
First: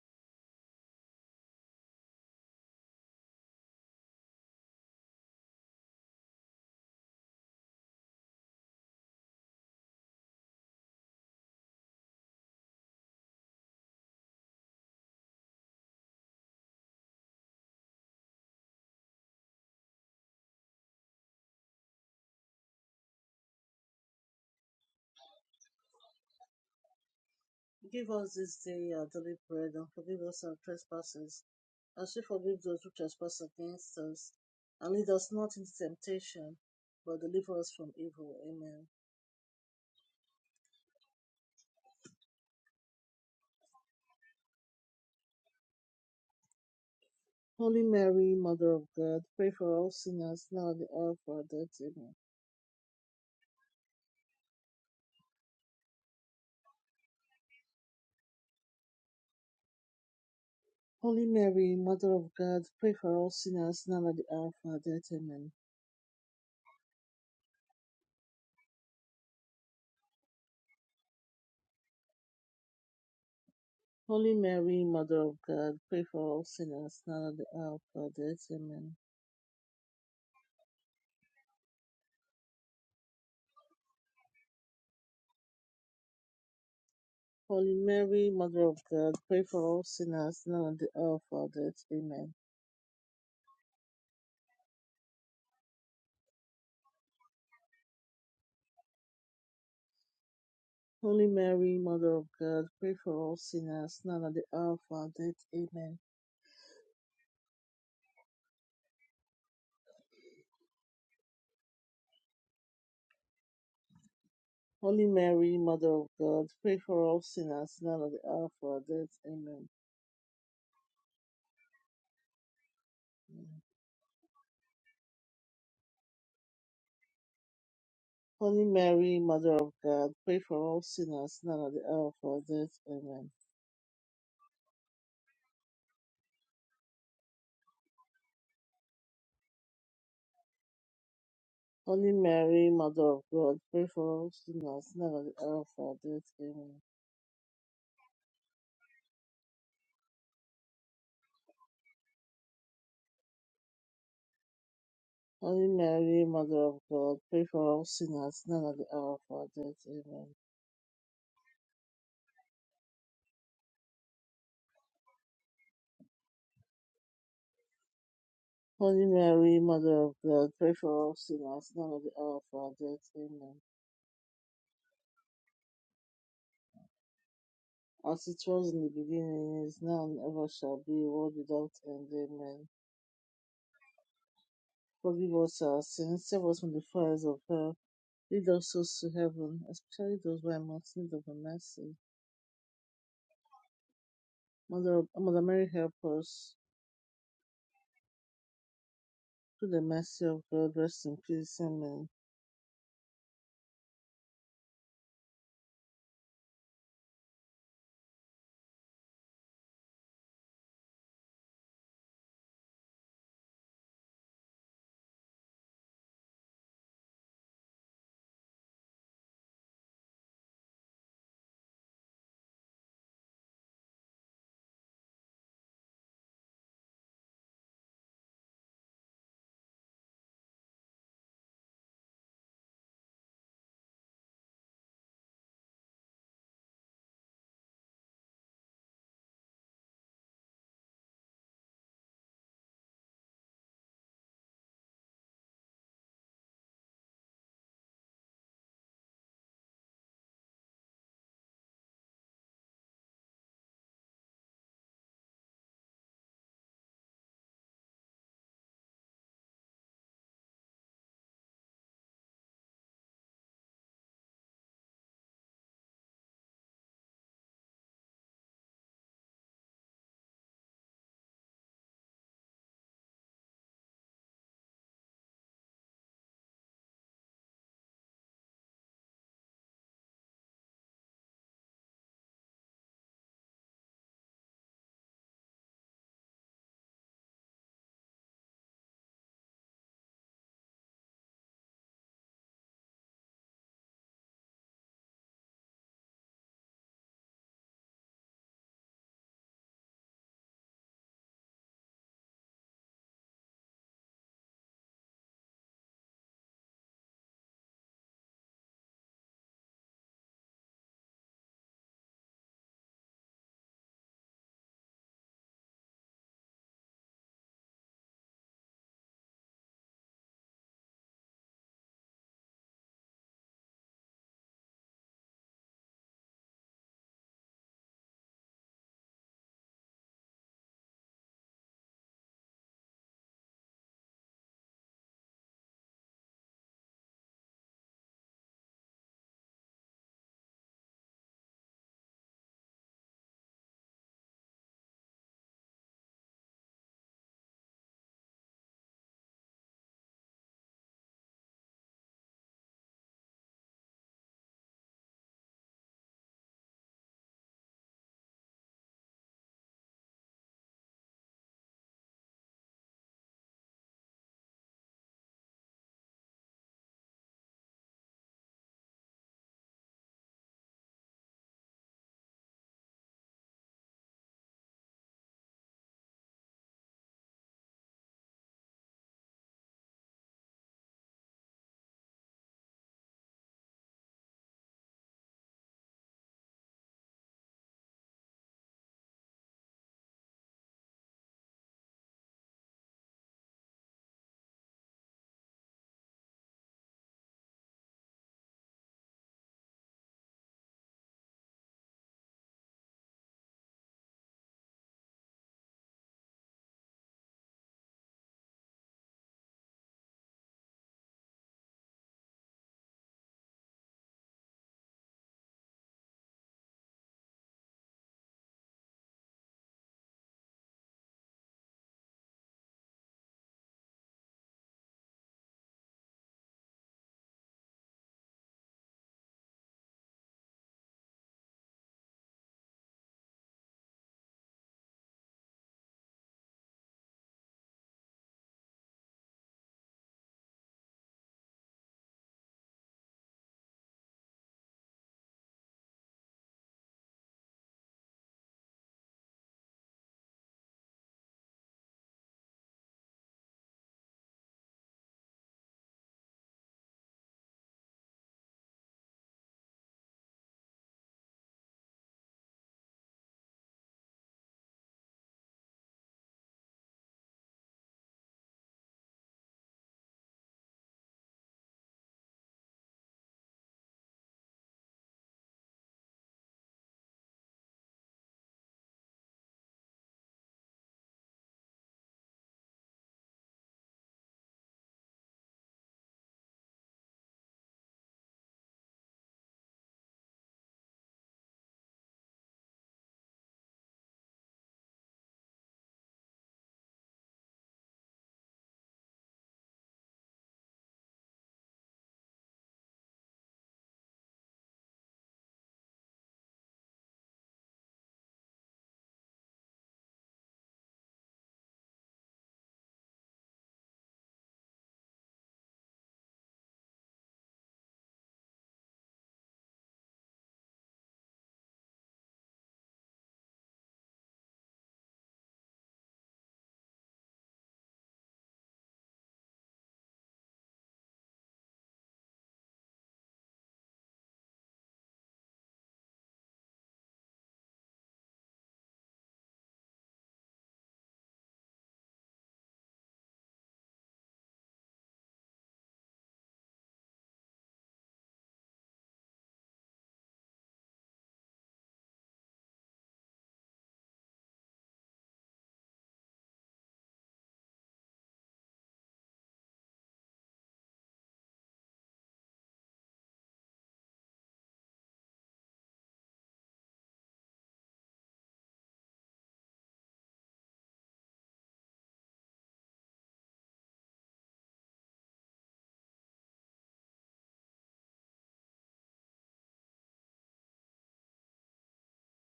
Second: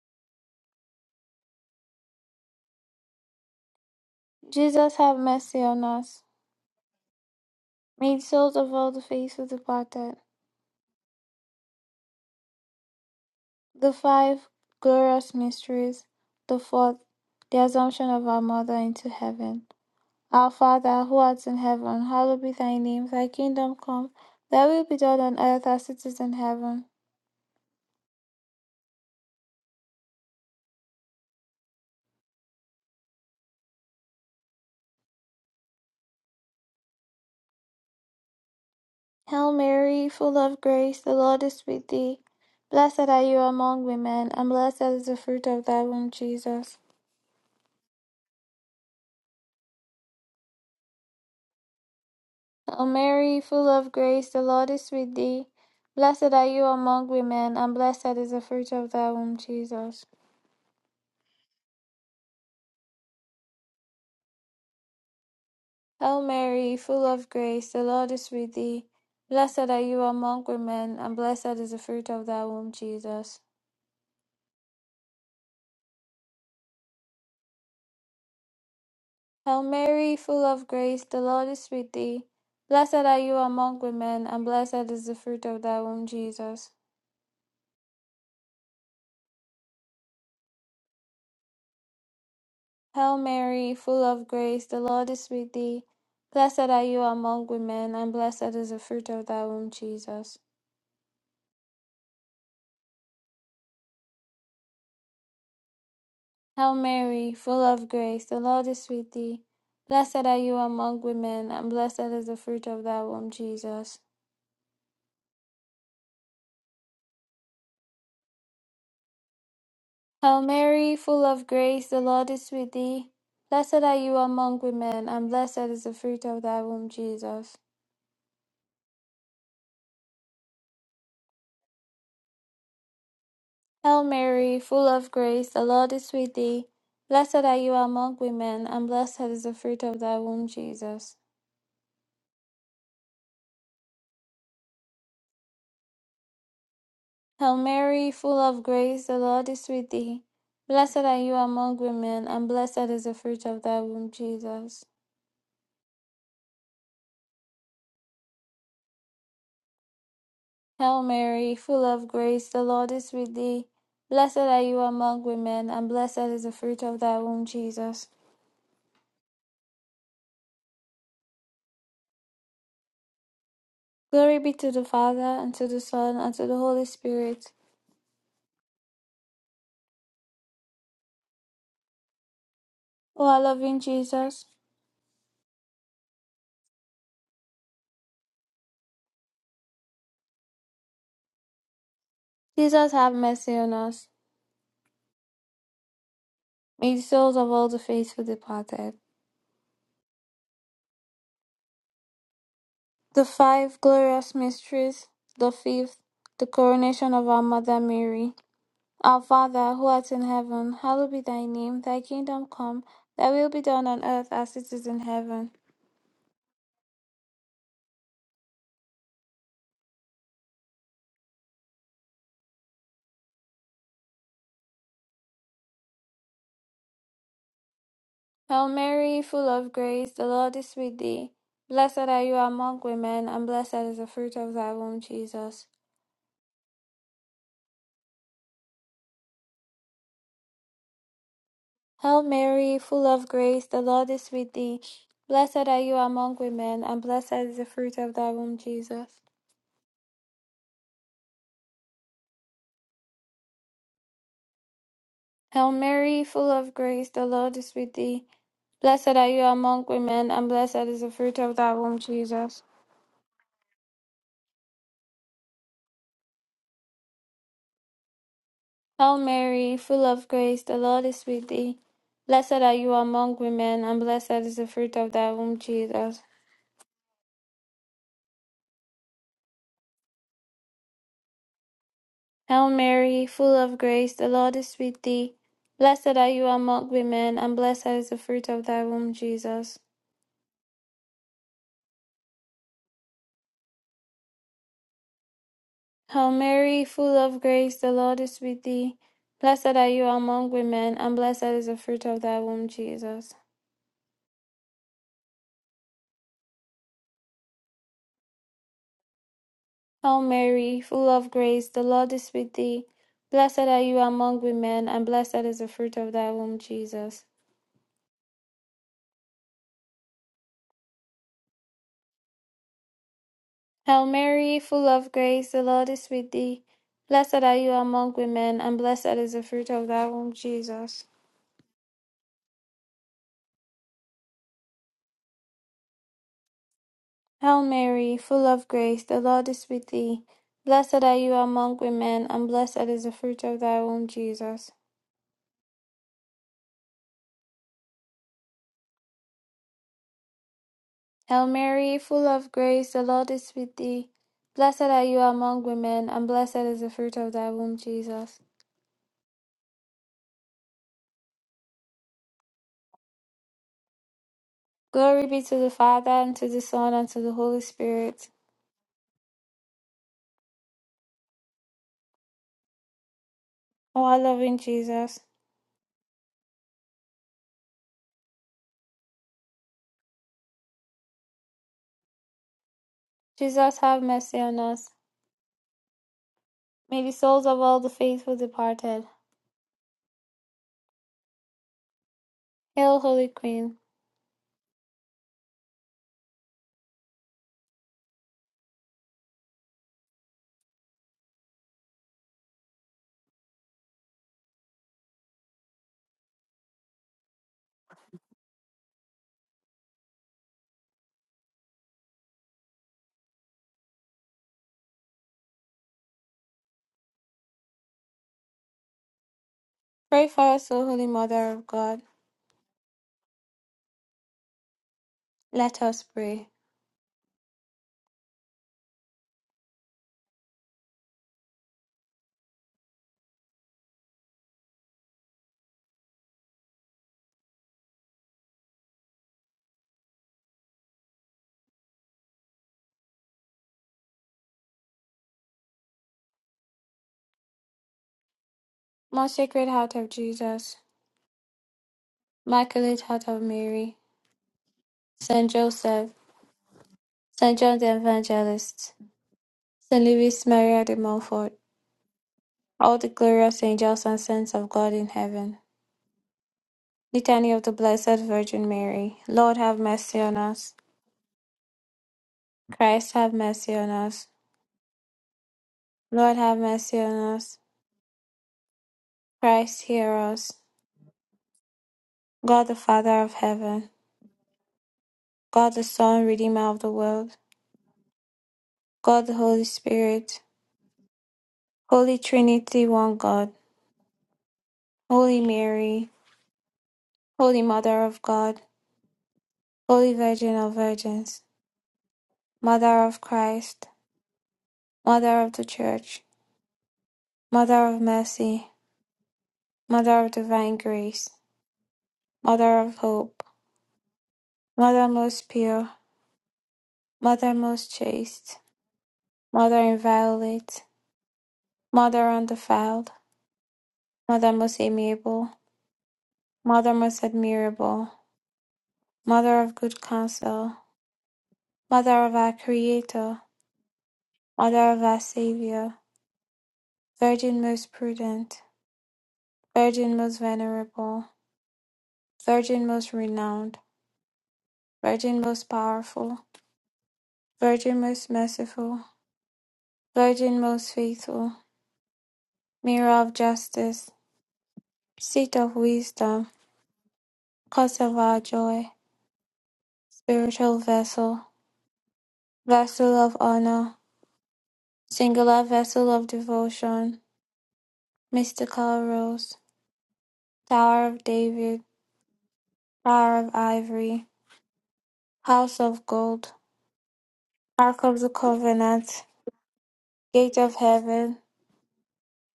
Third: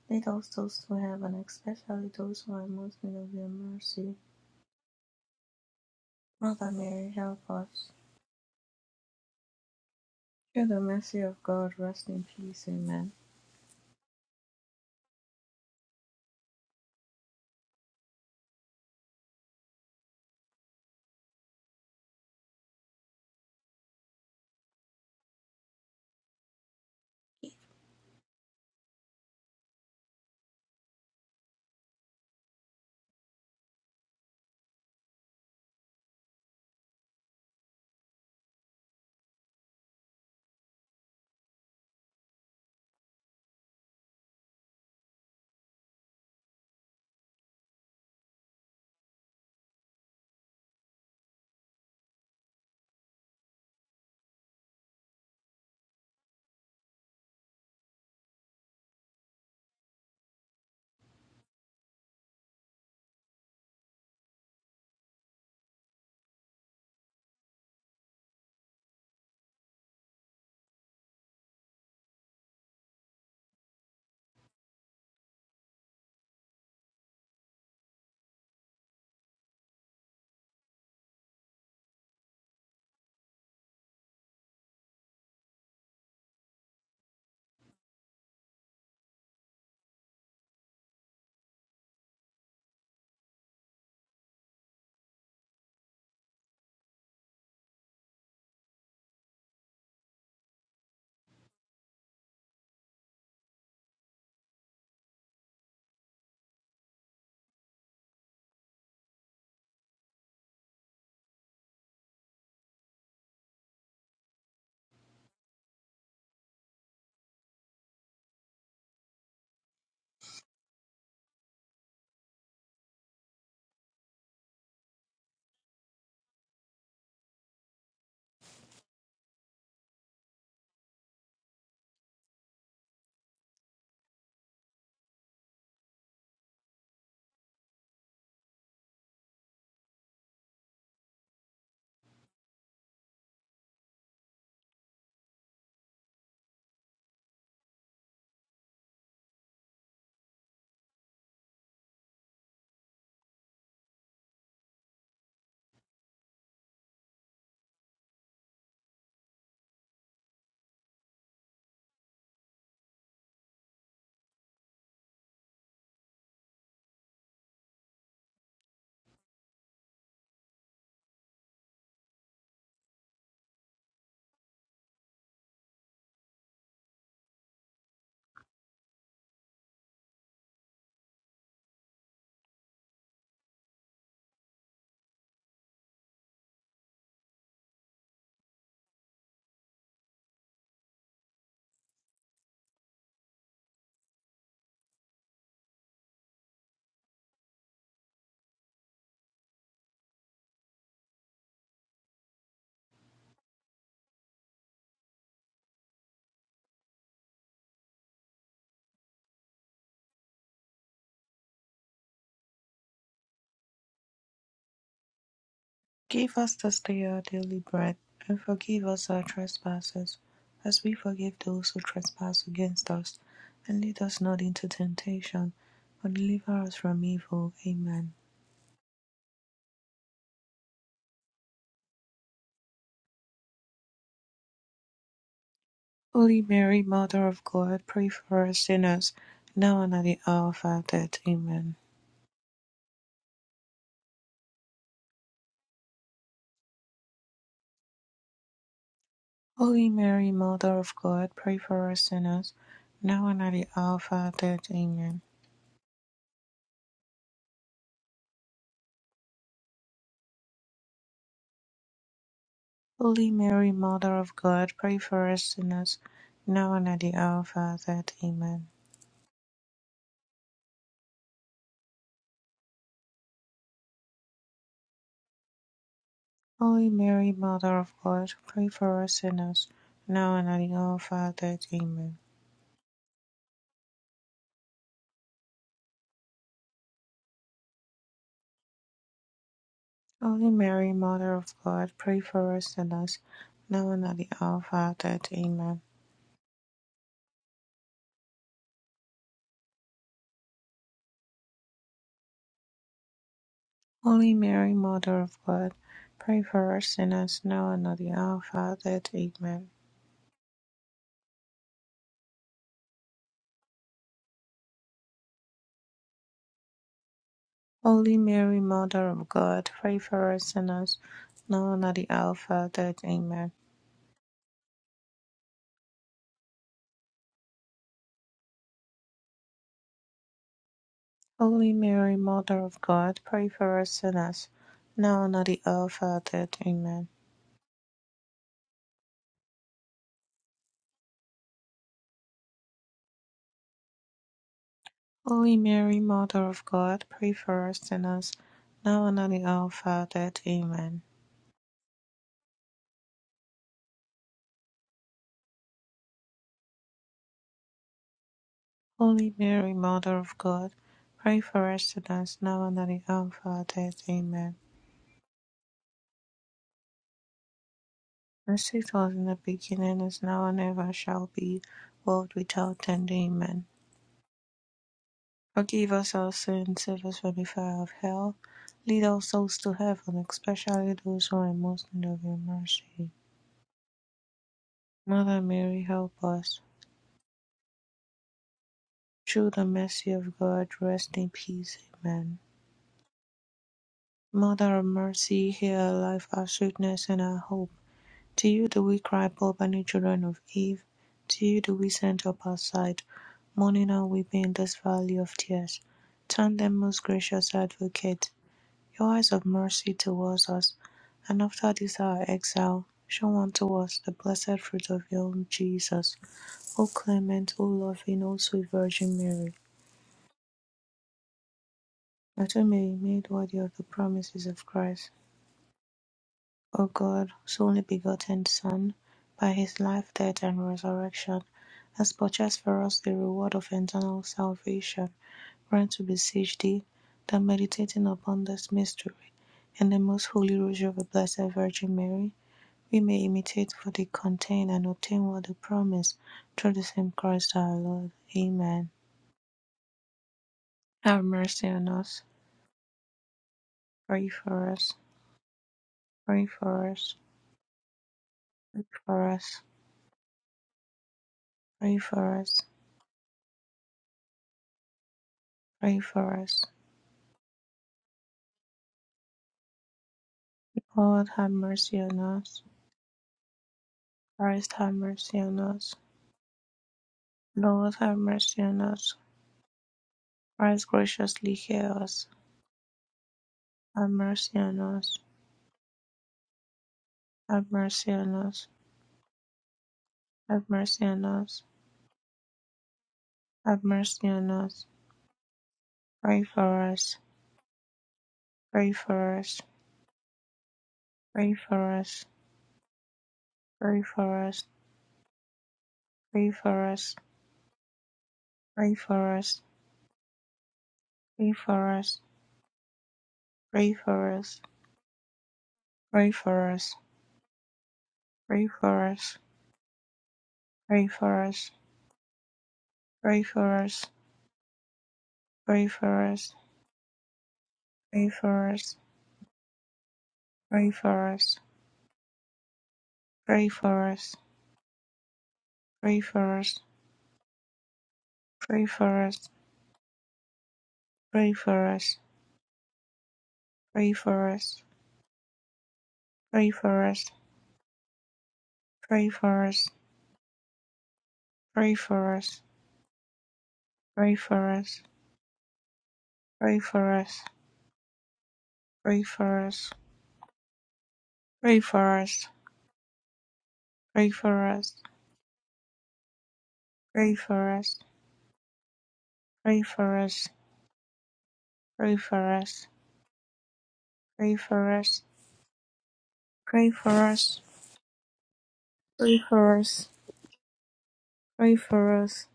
[SPEAKER 2] Lead all souls to heaven, especially those who are most in need of your mercy.
[SPEAKER 1] Jesus, have mercy on us.
[SPEAKER 2] Mother Mary, help us.
[SPEAKER 1] May the souls of all the faithful departed.
[SPEAKER 2] Through the mercy of God, rest in peace. Amen.
[SPEAKER 1] The five glorious mysteries. The fourth, the assumption of our Mother into heaven. Our Father, who art in heaven, hallowed be thy name. Thy kingdom come, thy will be done on earth as it is in heaven.
[SPEAKER 3] Give us this day our daily bread, and forgive us our trespasses, as we forgive those who trespass against us. And lead us not into temptation, but deliver us from evil. Amen.
[SPEAKER 1] Hail Mary, full of grace, the Lord is with thee. Blessed are you among women, and blessed is the fruit of thy womb, Jesus.
[SPEAKER 3] Holy Mary, Mother of God, pray for all sinners now at the hour of our death. Amen.
[SPEAKER 1] Hail Mary, full of grace, the Lord is with thee. Blessed are you among women, and blessed is the fruit of thy womb, Jesus.
[SPEAKER 3] Holy Mary, Mother of God, pray for all sinners now at the hour of our death. Amen.
[SPEAKER 1] Hail Mary, full of grace, the Lord is with thee. Blessed are you among women, and blessed is the fruit of thy womb, Jesus.
[SPEAKER 3] Holy Mary, Mother of God, pray for all sinners now at the hour of our death. Amen.
[SPEAKER 1] Hail Mary, full of grace, the Lord is with thee. Blessed are you among women, and blessed is the fruit of thy womb, Jesus.
[SPEAKER 3] Holy Mary, Mother of God, pray for all sinners now at the hour of our death. Amen.
[SPEAKER 1] Hail Mary, full of grace, the Lord is with thee. Blessed are you among women, and blessed is the fruit of thy womb, Jesus.
[SPEAKER 3] Holy Mary, Mother of God, pray for all sinners now at the hour of our death. Amen.
[SPEAKER 1] Hail Mary, full of grace, the Lord is with thee. Blessed are you among women, and blessed is the fruit of thy womb, Jesus.
[SPEAKER 3] Holy Mary, Mother of God, pray for us sinners now and at the hour of our death. Amen.
[SPEAKER 1] Hail Mary, full of grace, the Lord is with thee. Blessed are you among women, and blessed is the fruit of thy womb, Jesus.
[SPEAKER 3] Holy Mary, Mother of God, pray for us sinners now and at the hour of our death. Amen.
[SPEAKER 1] Hail Mary, full of grace, the Lord is with thee. Blessed are you among women, and blessed is the fruit of thy womb, Jesus.
[SPEAKER 3] Holy Mary, Mother of God, pray for us sinners now and at the hour of our death. Amen.
[SPEAKER 1] Hail Mary, full of grace, the Lord is with thee. Blessed are you among women, and blessed is the fruit of thy womb, Jesus.
[SPEAKER 3] Holy Mary, Mother of God, pray for us sinners now and at the hour of our death. Amen.
[SPEAKER 1] Hail Mary, full of grace, the Lord is with thee. Blessed are you among women, and blessed is the fruit of thy womb, Jesus.
[SPEAKER 3] Holy Mary, Mother of God, pray for us sinners now and at the hour of our death. Amen.
[SPEAKER 1] Glory be to the Father, and to the Son, and to the Holy Spirit.
[SPEAKER 3] as it was in the beginning, is now, and ever shall be, world without end. Amen.
[SPEAKER 1] O our loving Jesus,
[SPEAKER 3] Forgive us our sins, save us from the fires of hell, lead us souls to heaven, especially those who are most in need of mercy.
[SPEAKER 1] Jesus, have mercy on us.
[SPEAKER 3] Mother, Mother Mary, help us.
[SPEAKER 1] May the souls of all the faithful departed.
[SPEAKER 3] Through the mercy of God, rest in peace. Amen.
[SPEAKER 1] The five glorious mysteries, the fifth, the coronation of our Mother Mary. Our Father, who art in heaven, hallowed be thy name, thy kingdom come, thy will be done on earth as it is in heaven.
[SPEAKER 2] Give us this day our daily bread, and forgive us our trespasses, as we forgive those who trespass against us. And lead us not into temptation, but deliver us from evil. Amen.
[SPEAKER 1] Hail Mary, full of grace, the Lord is with thee. Blessed are you among women, and blessed is the fruit of thy womb, Jesus.
[SPEAKER 2] Holy Mary, Mother of God, pray for us sinners, now and at the hour of our death. Amen.
[SPEAKER 1] Hail Mary, full of grace, the Lord is with thee. Blessed are you among women, and blessed is the fruit of thy womb, Jesus.
[SPEAKER 2] Holy Mary, Mother of God, pray for us sinners, now and at the hour of our death. Amen.
[SPEAKER 1] Hail Mary, full of grace, the Lord is with thee. Blessed are you among women, and blessed is the fruit of thy womb, Jesus.
[SPEAKER 2] Holy Mary, Mother of God, pray for us sinners, now and at the hour of our death. Amen.
[SPEAKER 1] Hail Mary, full of grace, the Lord is with thee. Blessed are you among women, and blessed is the fruit of thy womb, Jesus.
[SPEAKER 2] Holy Mary, Mother of God, pray for us sinners, now and at the hour of our death. Amen.
[SPEAKER 1] Hail Mary, full of grace, the Lord is with thee. Blessed are you among women, and blessed is the fruit of thy womb, Jesus.
[SPEAKER 2] Holy Mary, Mother of God, pray for us sinners, now and at the hour of our death. Amen.
[SPEAKER 1] Hail Mary, full of grace, the Lord is with thee. Blessed are you among women, and blessed is the fruit of thy womb, Jesus.
[SPEAKER 2] Holy Mary, Mother of God, pray for us sinners, now and at the hour of our death. Amen.
[SPEAKER 1] Hail Mary, full of grace, the Lord is with thee. Blessed are you among women, and blessed is the fruit of thy womb, Jesus.
[SPEAKER 2] Holy Mary, Mother of God, pray for us sinners, now and at the hour of our death. Amen.
[SPEAKER 1] Hail Mary, full of grace, the Lord is with thee. Blessed are you among women, and blessed is the fruit of thy womb, Jesus.
[SPEAKER 2] Holy Mary, Mother of God, pray for us sinners, now and at the hour of our death. Amen.
[SPEAKER 1] Hail Mary, full of grace, the Lord is with thee. Blessed are you among women, and blessed is the fruit of thy womb, Jesus.
[SPEAKER 2] Holy Mary, Mother of God, pray for us sinners, now and at the hour of our death. Amen.
[SPEAKER 1] Hail Mary, full of grace, the Lord is with thee. Blessed are you among women, and blessed is the fruit of thy womb, Jesus.
[SPEAKER 2] Holy Mary, Mother of God, pray for us sinners, now and at the hour of our death. Amen.
[SPEAKER 1] Glory be to the Father, and to the Son, and to the Holy Spirit.
[SPEAKER 2] As it was in the beginning, is now, and ever shall be, world without end. Amen.
[SPEAKER 1] O our loving Jesus.
[SPEAKER 2] Forgive us our sins, save us from the fire of hell. Lead our souls to heaven, especially those who are most in need of your mercy.
[SPEAKER 1] Jesus, have mercy on us.
[SPEAKER 2] Mother Mary, help us.
[SPEAKER 1] May the souls of all the faithful departed.
[SPEAKER 2] Through the mercy of God, rest in peace. Amen.
[SPEAKER 1] Hail, Holy Queen.
[SPEAKER 2] Mother of mercy, hear our life, our sweetness, and our hope. To you do we cry, poor banished children of Eve. To you do we send up our sight, mourning and weeping in this valley of tears. Turn them, most gracious advocate, your eyes of mercy towards us, and after this our exile, show unto us the blessed fruit of your own Jesus. O clement, O loving, O sweet Virgin Mary.
[SPEAKER 1] Pray for us, O Holy Mother of God.
[SPEAKER 2] That we may be made worthy of the promises of Christ,
[SPEAKER 1] Let us pray.
[SPEAKER 2] O God, whose only begotten Son, by his life, death, and resurrection, has purchased for us the reward of eternal salvation, grant, we beseech thee, that meditating upon this mystery and the most holy rosary of the Blessed Virgin Mary, we may imitate what they contain and obtain what they promise, through the same Christ our Lord. Amen.
[SPEAKER 1] My Sacred Heart of Jesus,
[SPEAKER 2] Have mercy on us.
[SPEAKER 1] Immaculate Heart of Mary,
[SPEAKER 2] Pray for us.
[SPEAKER 1] Saint Joseph,
[SPEAKER 2] Pray for us.
[SPEAKER 1] Saint John the
[SPEAKER 2] Pray
[SPEAKER 1] Evangelist,
[SPEAKER 2] for us.
[SPEAKER 1] Saint Louis Maria de Montfort,
[SPEAKER 2] Pray for us,
[SPEAKER 1] all the glorious angels and saints of God in heaven.
[SPEAKER 2] pray for us.
[SPEAKER 1] Litany of the Blessed Virgin Mary, Lord have mercy on us.
[SPEAKER 2] Lord have mercy on us.
[SPEAKER 1] Christ have mercy on us.
[SPEAKER 2] Christ have mercy on us.
[SPEAKER 1] Lord have mercy on us.
[SPEAKER 2] Lord have mercy on us.
[SPEAKER 1] Christ hear us.
[SPEAKER 2] Christ graciously hear us.
[SPEAKER 1] God the Father of heaven,
[SPEAKER 2] Have mercy on us.
[SPEAKER 1] God the Son, Redeemer of the world,
[SPEAKER 2] Have mercy on us.
[SPEAKER 1] God the Holy Spirit,
[SPEAKER 2] Have mercy on us.
[SPEAKER 1] Holy Trinity, one God.
[SPEAKER 2] Have mercy on us.
[SPEAKER 1] Holy Mary,
[SPEAKER 2] Pray for us.
[SPEAKER 1] Holy Mother of God,
[SPEAKER 2] Pray for us.
[SPEAKER 1] Holy Virgin of Virgins,
[SPEAKER 2] Pray for us.
[SPEAKER 1] Mother of Christ,
[SPEAKER 2] Pray for us.
[SPEAKER 1] Mother of the Church,
[SPEAKER 2] Pray for us.
[SPEAKER 1] Mother of Mercy,
[SPEAKER 2] Pray for us.
[SPEAKER 1] Mother of Divine Grace,
[SPEAKER 2] Pray for us.
[SPEAKER 1] Mother of Hope,
[SPEAKER 2] Pray for us.
[SPEAKER 1] Mother most pure,
[SPEAKER 2] Pray for us.
[SPEAKER 1] Mother most chaste,
[SPEAKER 2] Pray for us.
[SPEAKER 1] Mother inviolate,
[SPEAKER 2] Pray for us.
[SPEAKER 1] Mother undefiled,
[SPEAKER 2] Pray for us.
[SPEAKER 1] Mother most amiable,
[SPEAKER 2] Pray for us,
[SPEAKER 1] Mother most admirable,
[SPEAKER 2] pray for us,
[SPEAKER 1] Mother of good counsel,
[SPEAKER 2] pray for us,
[SPEAKER 1] Mother of our Creator,
[SPEAKER 2] pray for us,
[SPEAKER 1] Mother of our Saviour,
[SPEAKER 2] pray for us,
[SPEAKER 1] Virgin most prudent,
[SPEAKER 2] pray for us,
[SPEAKER 1] Virgin most venerable,
[SPEAKER 2] pray for us,
[SPEAKER 1] Virgin most renowned,
[SPEAKER 2] pray for us,
[SPEAKER 1] Virgin most powerful,
[SPEAKER 2] pray for us,
[SPEAKER 1] Virgin most merciful,
[SPEAKER 2] pray for us,
[SPEAKER 1] Virgin most faithful,
[SPEAKER 2] pray for us,
[SPEAKER 1] Mirror of justice,
[SPEAKER 2] pray for us,
[SPEAKER 1] Seat of wisdom,
[SPEAKER 2] pray for us, pray for us,
[SPEAKER 1] Cause of our joy,
[SPEAKER 2] pray for us,
[SPEAKER 1] Spiritual vessel,
[SPEAKER 2] pray for us,
[SPEAKER 1] Vessel of honor,
[SPEAKER 2] pray for us,
[SPEAKER 1] Singular vessel of
[SPEAKER 2] pray
[SPEAKER 1] devotion,
[SPEAKER 2] for us,
[SPEAKER 1] Mystical rose,
[SPEAKER 2] pray for us, pray for us,
[SPEAKER 1] Tower of David,
[SPEAKER 2] pray for us,
[SPEAKER 1] Tower of ivory,
[SPEAKER 2] pray for us,
[SPEAKER 1] House of gold,
[SPEAKER 2] pray for us,
[SPEAKER 1] Ark of the covenant,
[SPEAKER 2] pray for us,
[SPEAKER 1] Gate of heaven,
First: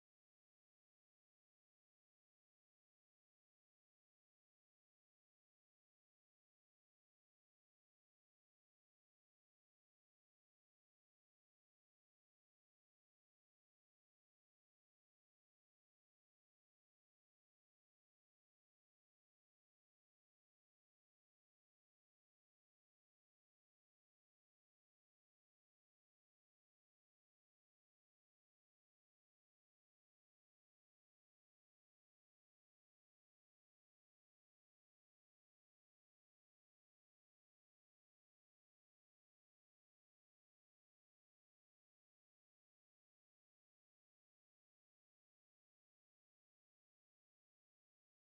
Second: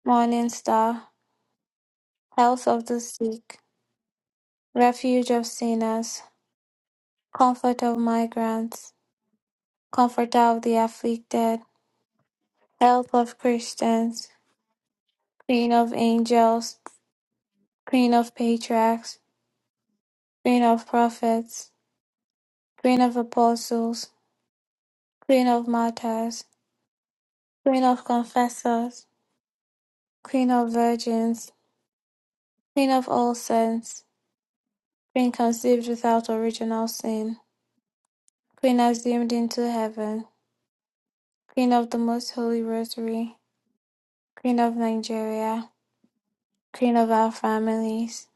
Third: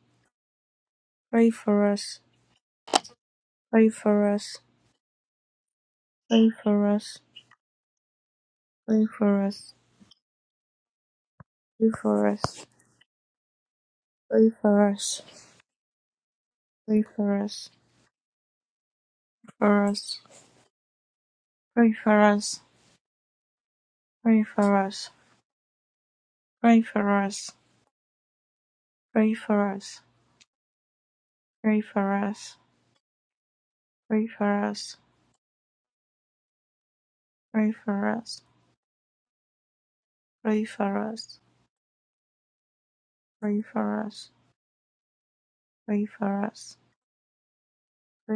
[SPEAKER 1] Morning star,
[SPEAKER 2] pray
[SPEAKER 1] Health of the sick
[SPEAKER 2] for us,
[SPEAKER 1] Refuge of sinners,
[SPEAKER 2] pray for us.
[SPEAKER 1] comfort of migrants,
[SPEAKER 2] Pray for us,
[SPEAKER 1] comforter of the afflicted,
[SPEAKER 2] Pray for us,
[SPEAKER 1] help of Christians,
[SPEAKER 2] Pray for us,
[SPEAKER 1] queen of angels,
[SPEAKER 2] Pray for us,
[SPEAKER 1] queen of patriarchs,
[SPEAKER 2] for us,
[SPEAKER 1] queen of prophets,
[SPEAKER 2] pray for us,
[SPEAKER 1] queen of apostles,
[SPEAKER 2] pray for us,
[SPEAKER 1] queen of martyrs,
[SPEAKER 2] pray for us,
[SPEAKER 1] queen of confessors,
[SPEAKER 2] pray for us,
[SPEAKER 1] queen of virgins,
[SPEAKER 2] pray for us,
[SPEAKER 1] queen of all saints,
[SPEAKER 2] pray for us,
[SPEAKER 1] queen conceived without original sin,
[SPEAKER 2] pray for us,
[SPEAKER 1] queen assumed into heaven,
[SPEAKER 2] pray for us, pray for us,
[SPEAKER 1] queen of the most holy rosary,
[SPEAKER 2] pray for us,
[SPEAKER 1] queen of Nigeria.
[SPEAKER 2] pray for
[SPEAKER 1] Queen of our families,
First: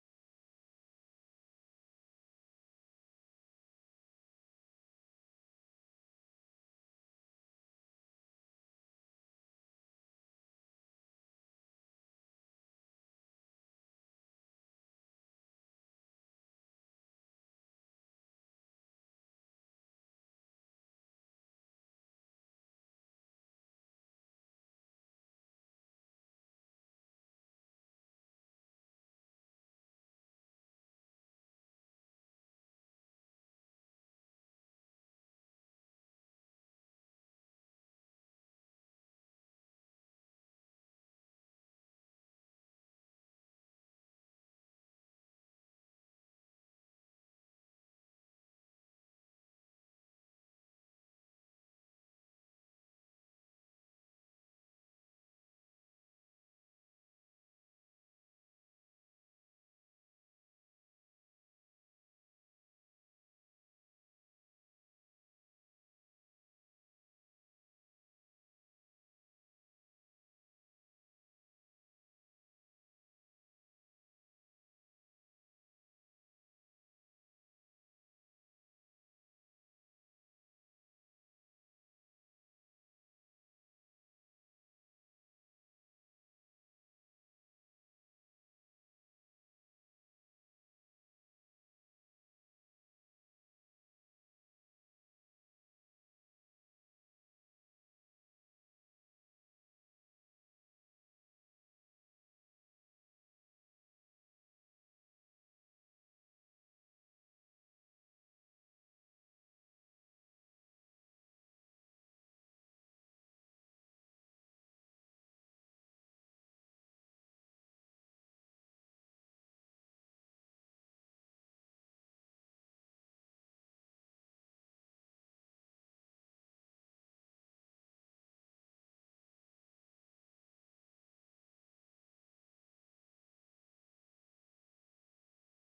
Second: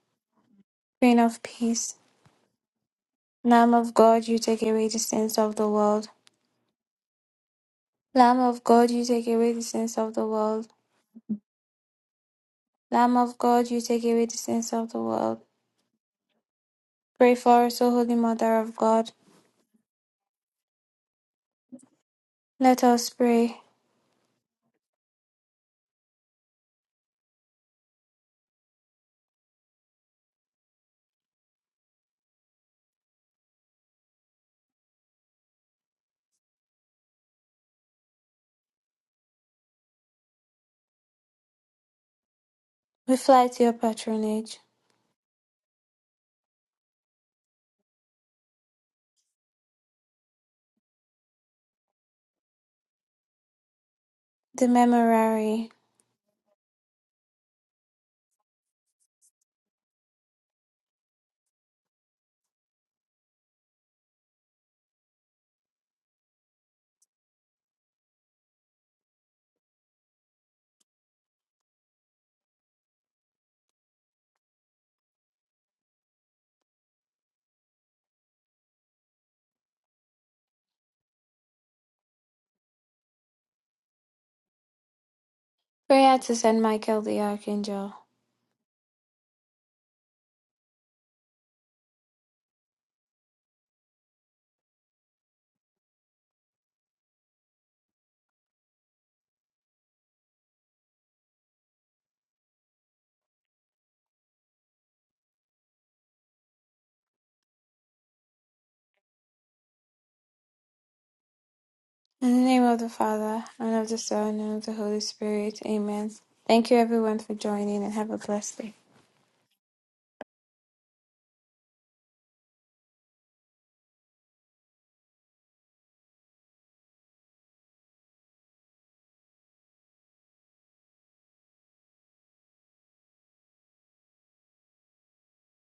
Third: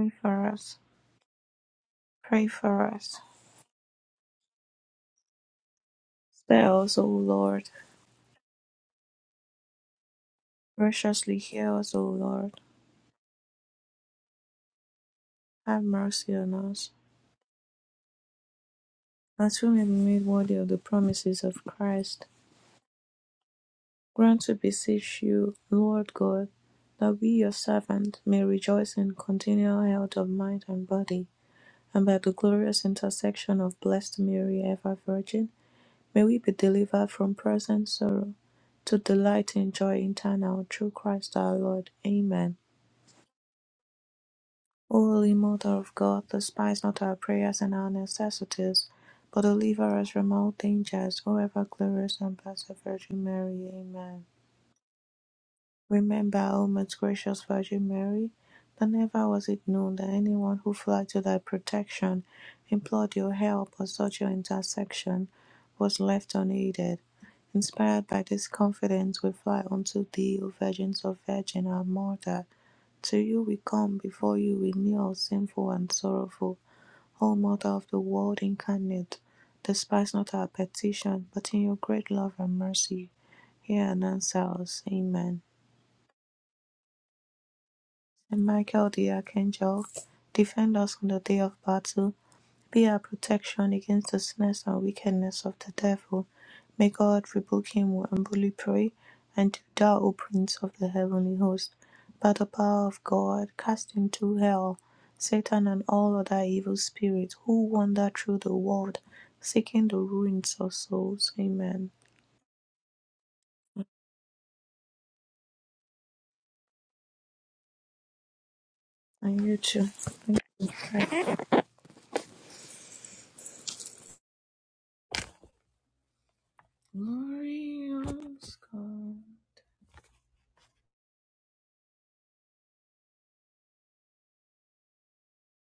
[SPEAKER 2] us,
[SPEAKER 1] Queen of peace,
[SPEAKER 2] pray for us.
[SPEAKER 1] Lamb of God, you take away the sins of the world.
[SPEAKER 2] Spare us, O Lord,
[SPEAKER 1] Lamb of God, you take away the sins of the world.
[SPEAKER 2] graciously hear us, O Lord.
[SPEAKER 1] Lamb of God, you take away the sins of the world.
[SPEAKER 2] Have mercy on us,
[SPEAKER 1] Pray for us, O Holy Mother of God.
[SPEAKER 2] that we may be made worthy of the promises of Christ.
[SPEAKER 1] Let us pray.
[SPEAKER 2] Grant, we beseech you, Lord God, that we, your servant, may rejoice in continual health of mind and body, and by the glorious intercession of Blessed Mary, ever Virgin, may we be delivered from present sorrow to delight in joy eternal through Christ our Lord. Amen.
[SPEAKER 1] We fly to your patronage.
[SPEAKER 2] O Holy Mother of God, despise not our prayers and our necessities, but deliver us from all dangers, O ever glorious and blessed Virgin Mary. Amen.
[SPEAKER 1] The Memorare.
[SPEAKER 2] Remember, O most gracious Virgin Mary, that never was it known that anyone who fled to thy protection, implored your help, or sought your intercession, was left unaided. Inspired by this confidence, we fly unto thee, O Virgin of Virgin, our Mother. To you we come, before you we kneel, sinful and sorrowful. O Mother of the world incarnate, despise not our petition, but in your great love and mercy, hear and answer us. Amen.
[SPEAKER 1] Prayer to Saint Michael the Archangel.
[SPEAKER 2] and Michael the Archangel, defend us on the day of battle. Be our protection against the snares and wickedness of the devil. May God rebuke him, we humbly pray. And do thou, O Prince of the heavenly host, by the power of God, cast into hell Satan and all other evil spirits who wander through the world, seeking the ruins of souls. Amen.
[SPEAKER 1] In the name of the Father, and of the Son, and of the Holy Spirit. Amen. Thank you everyone for joining and have a blessed day.
[SPEAKER 2] And you too. Glorious God.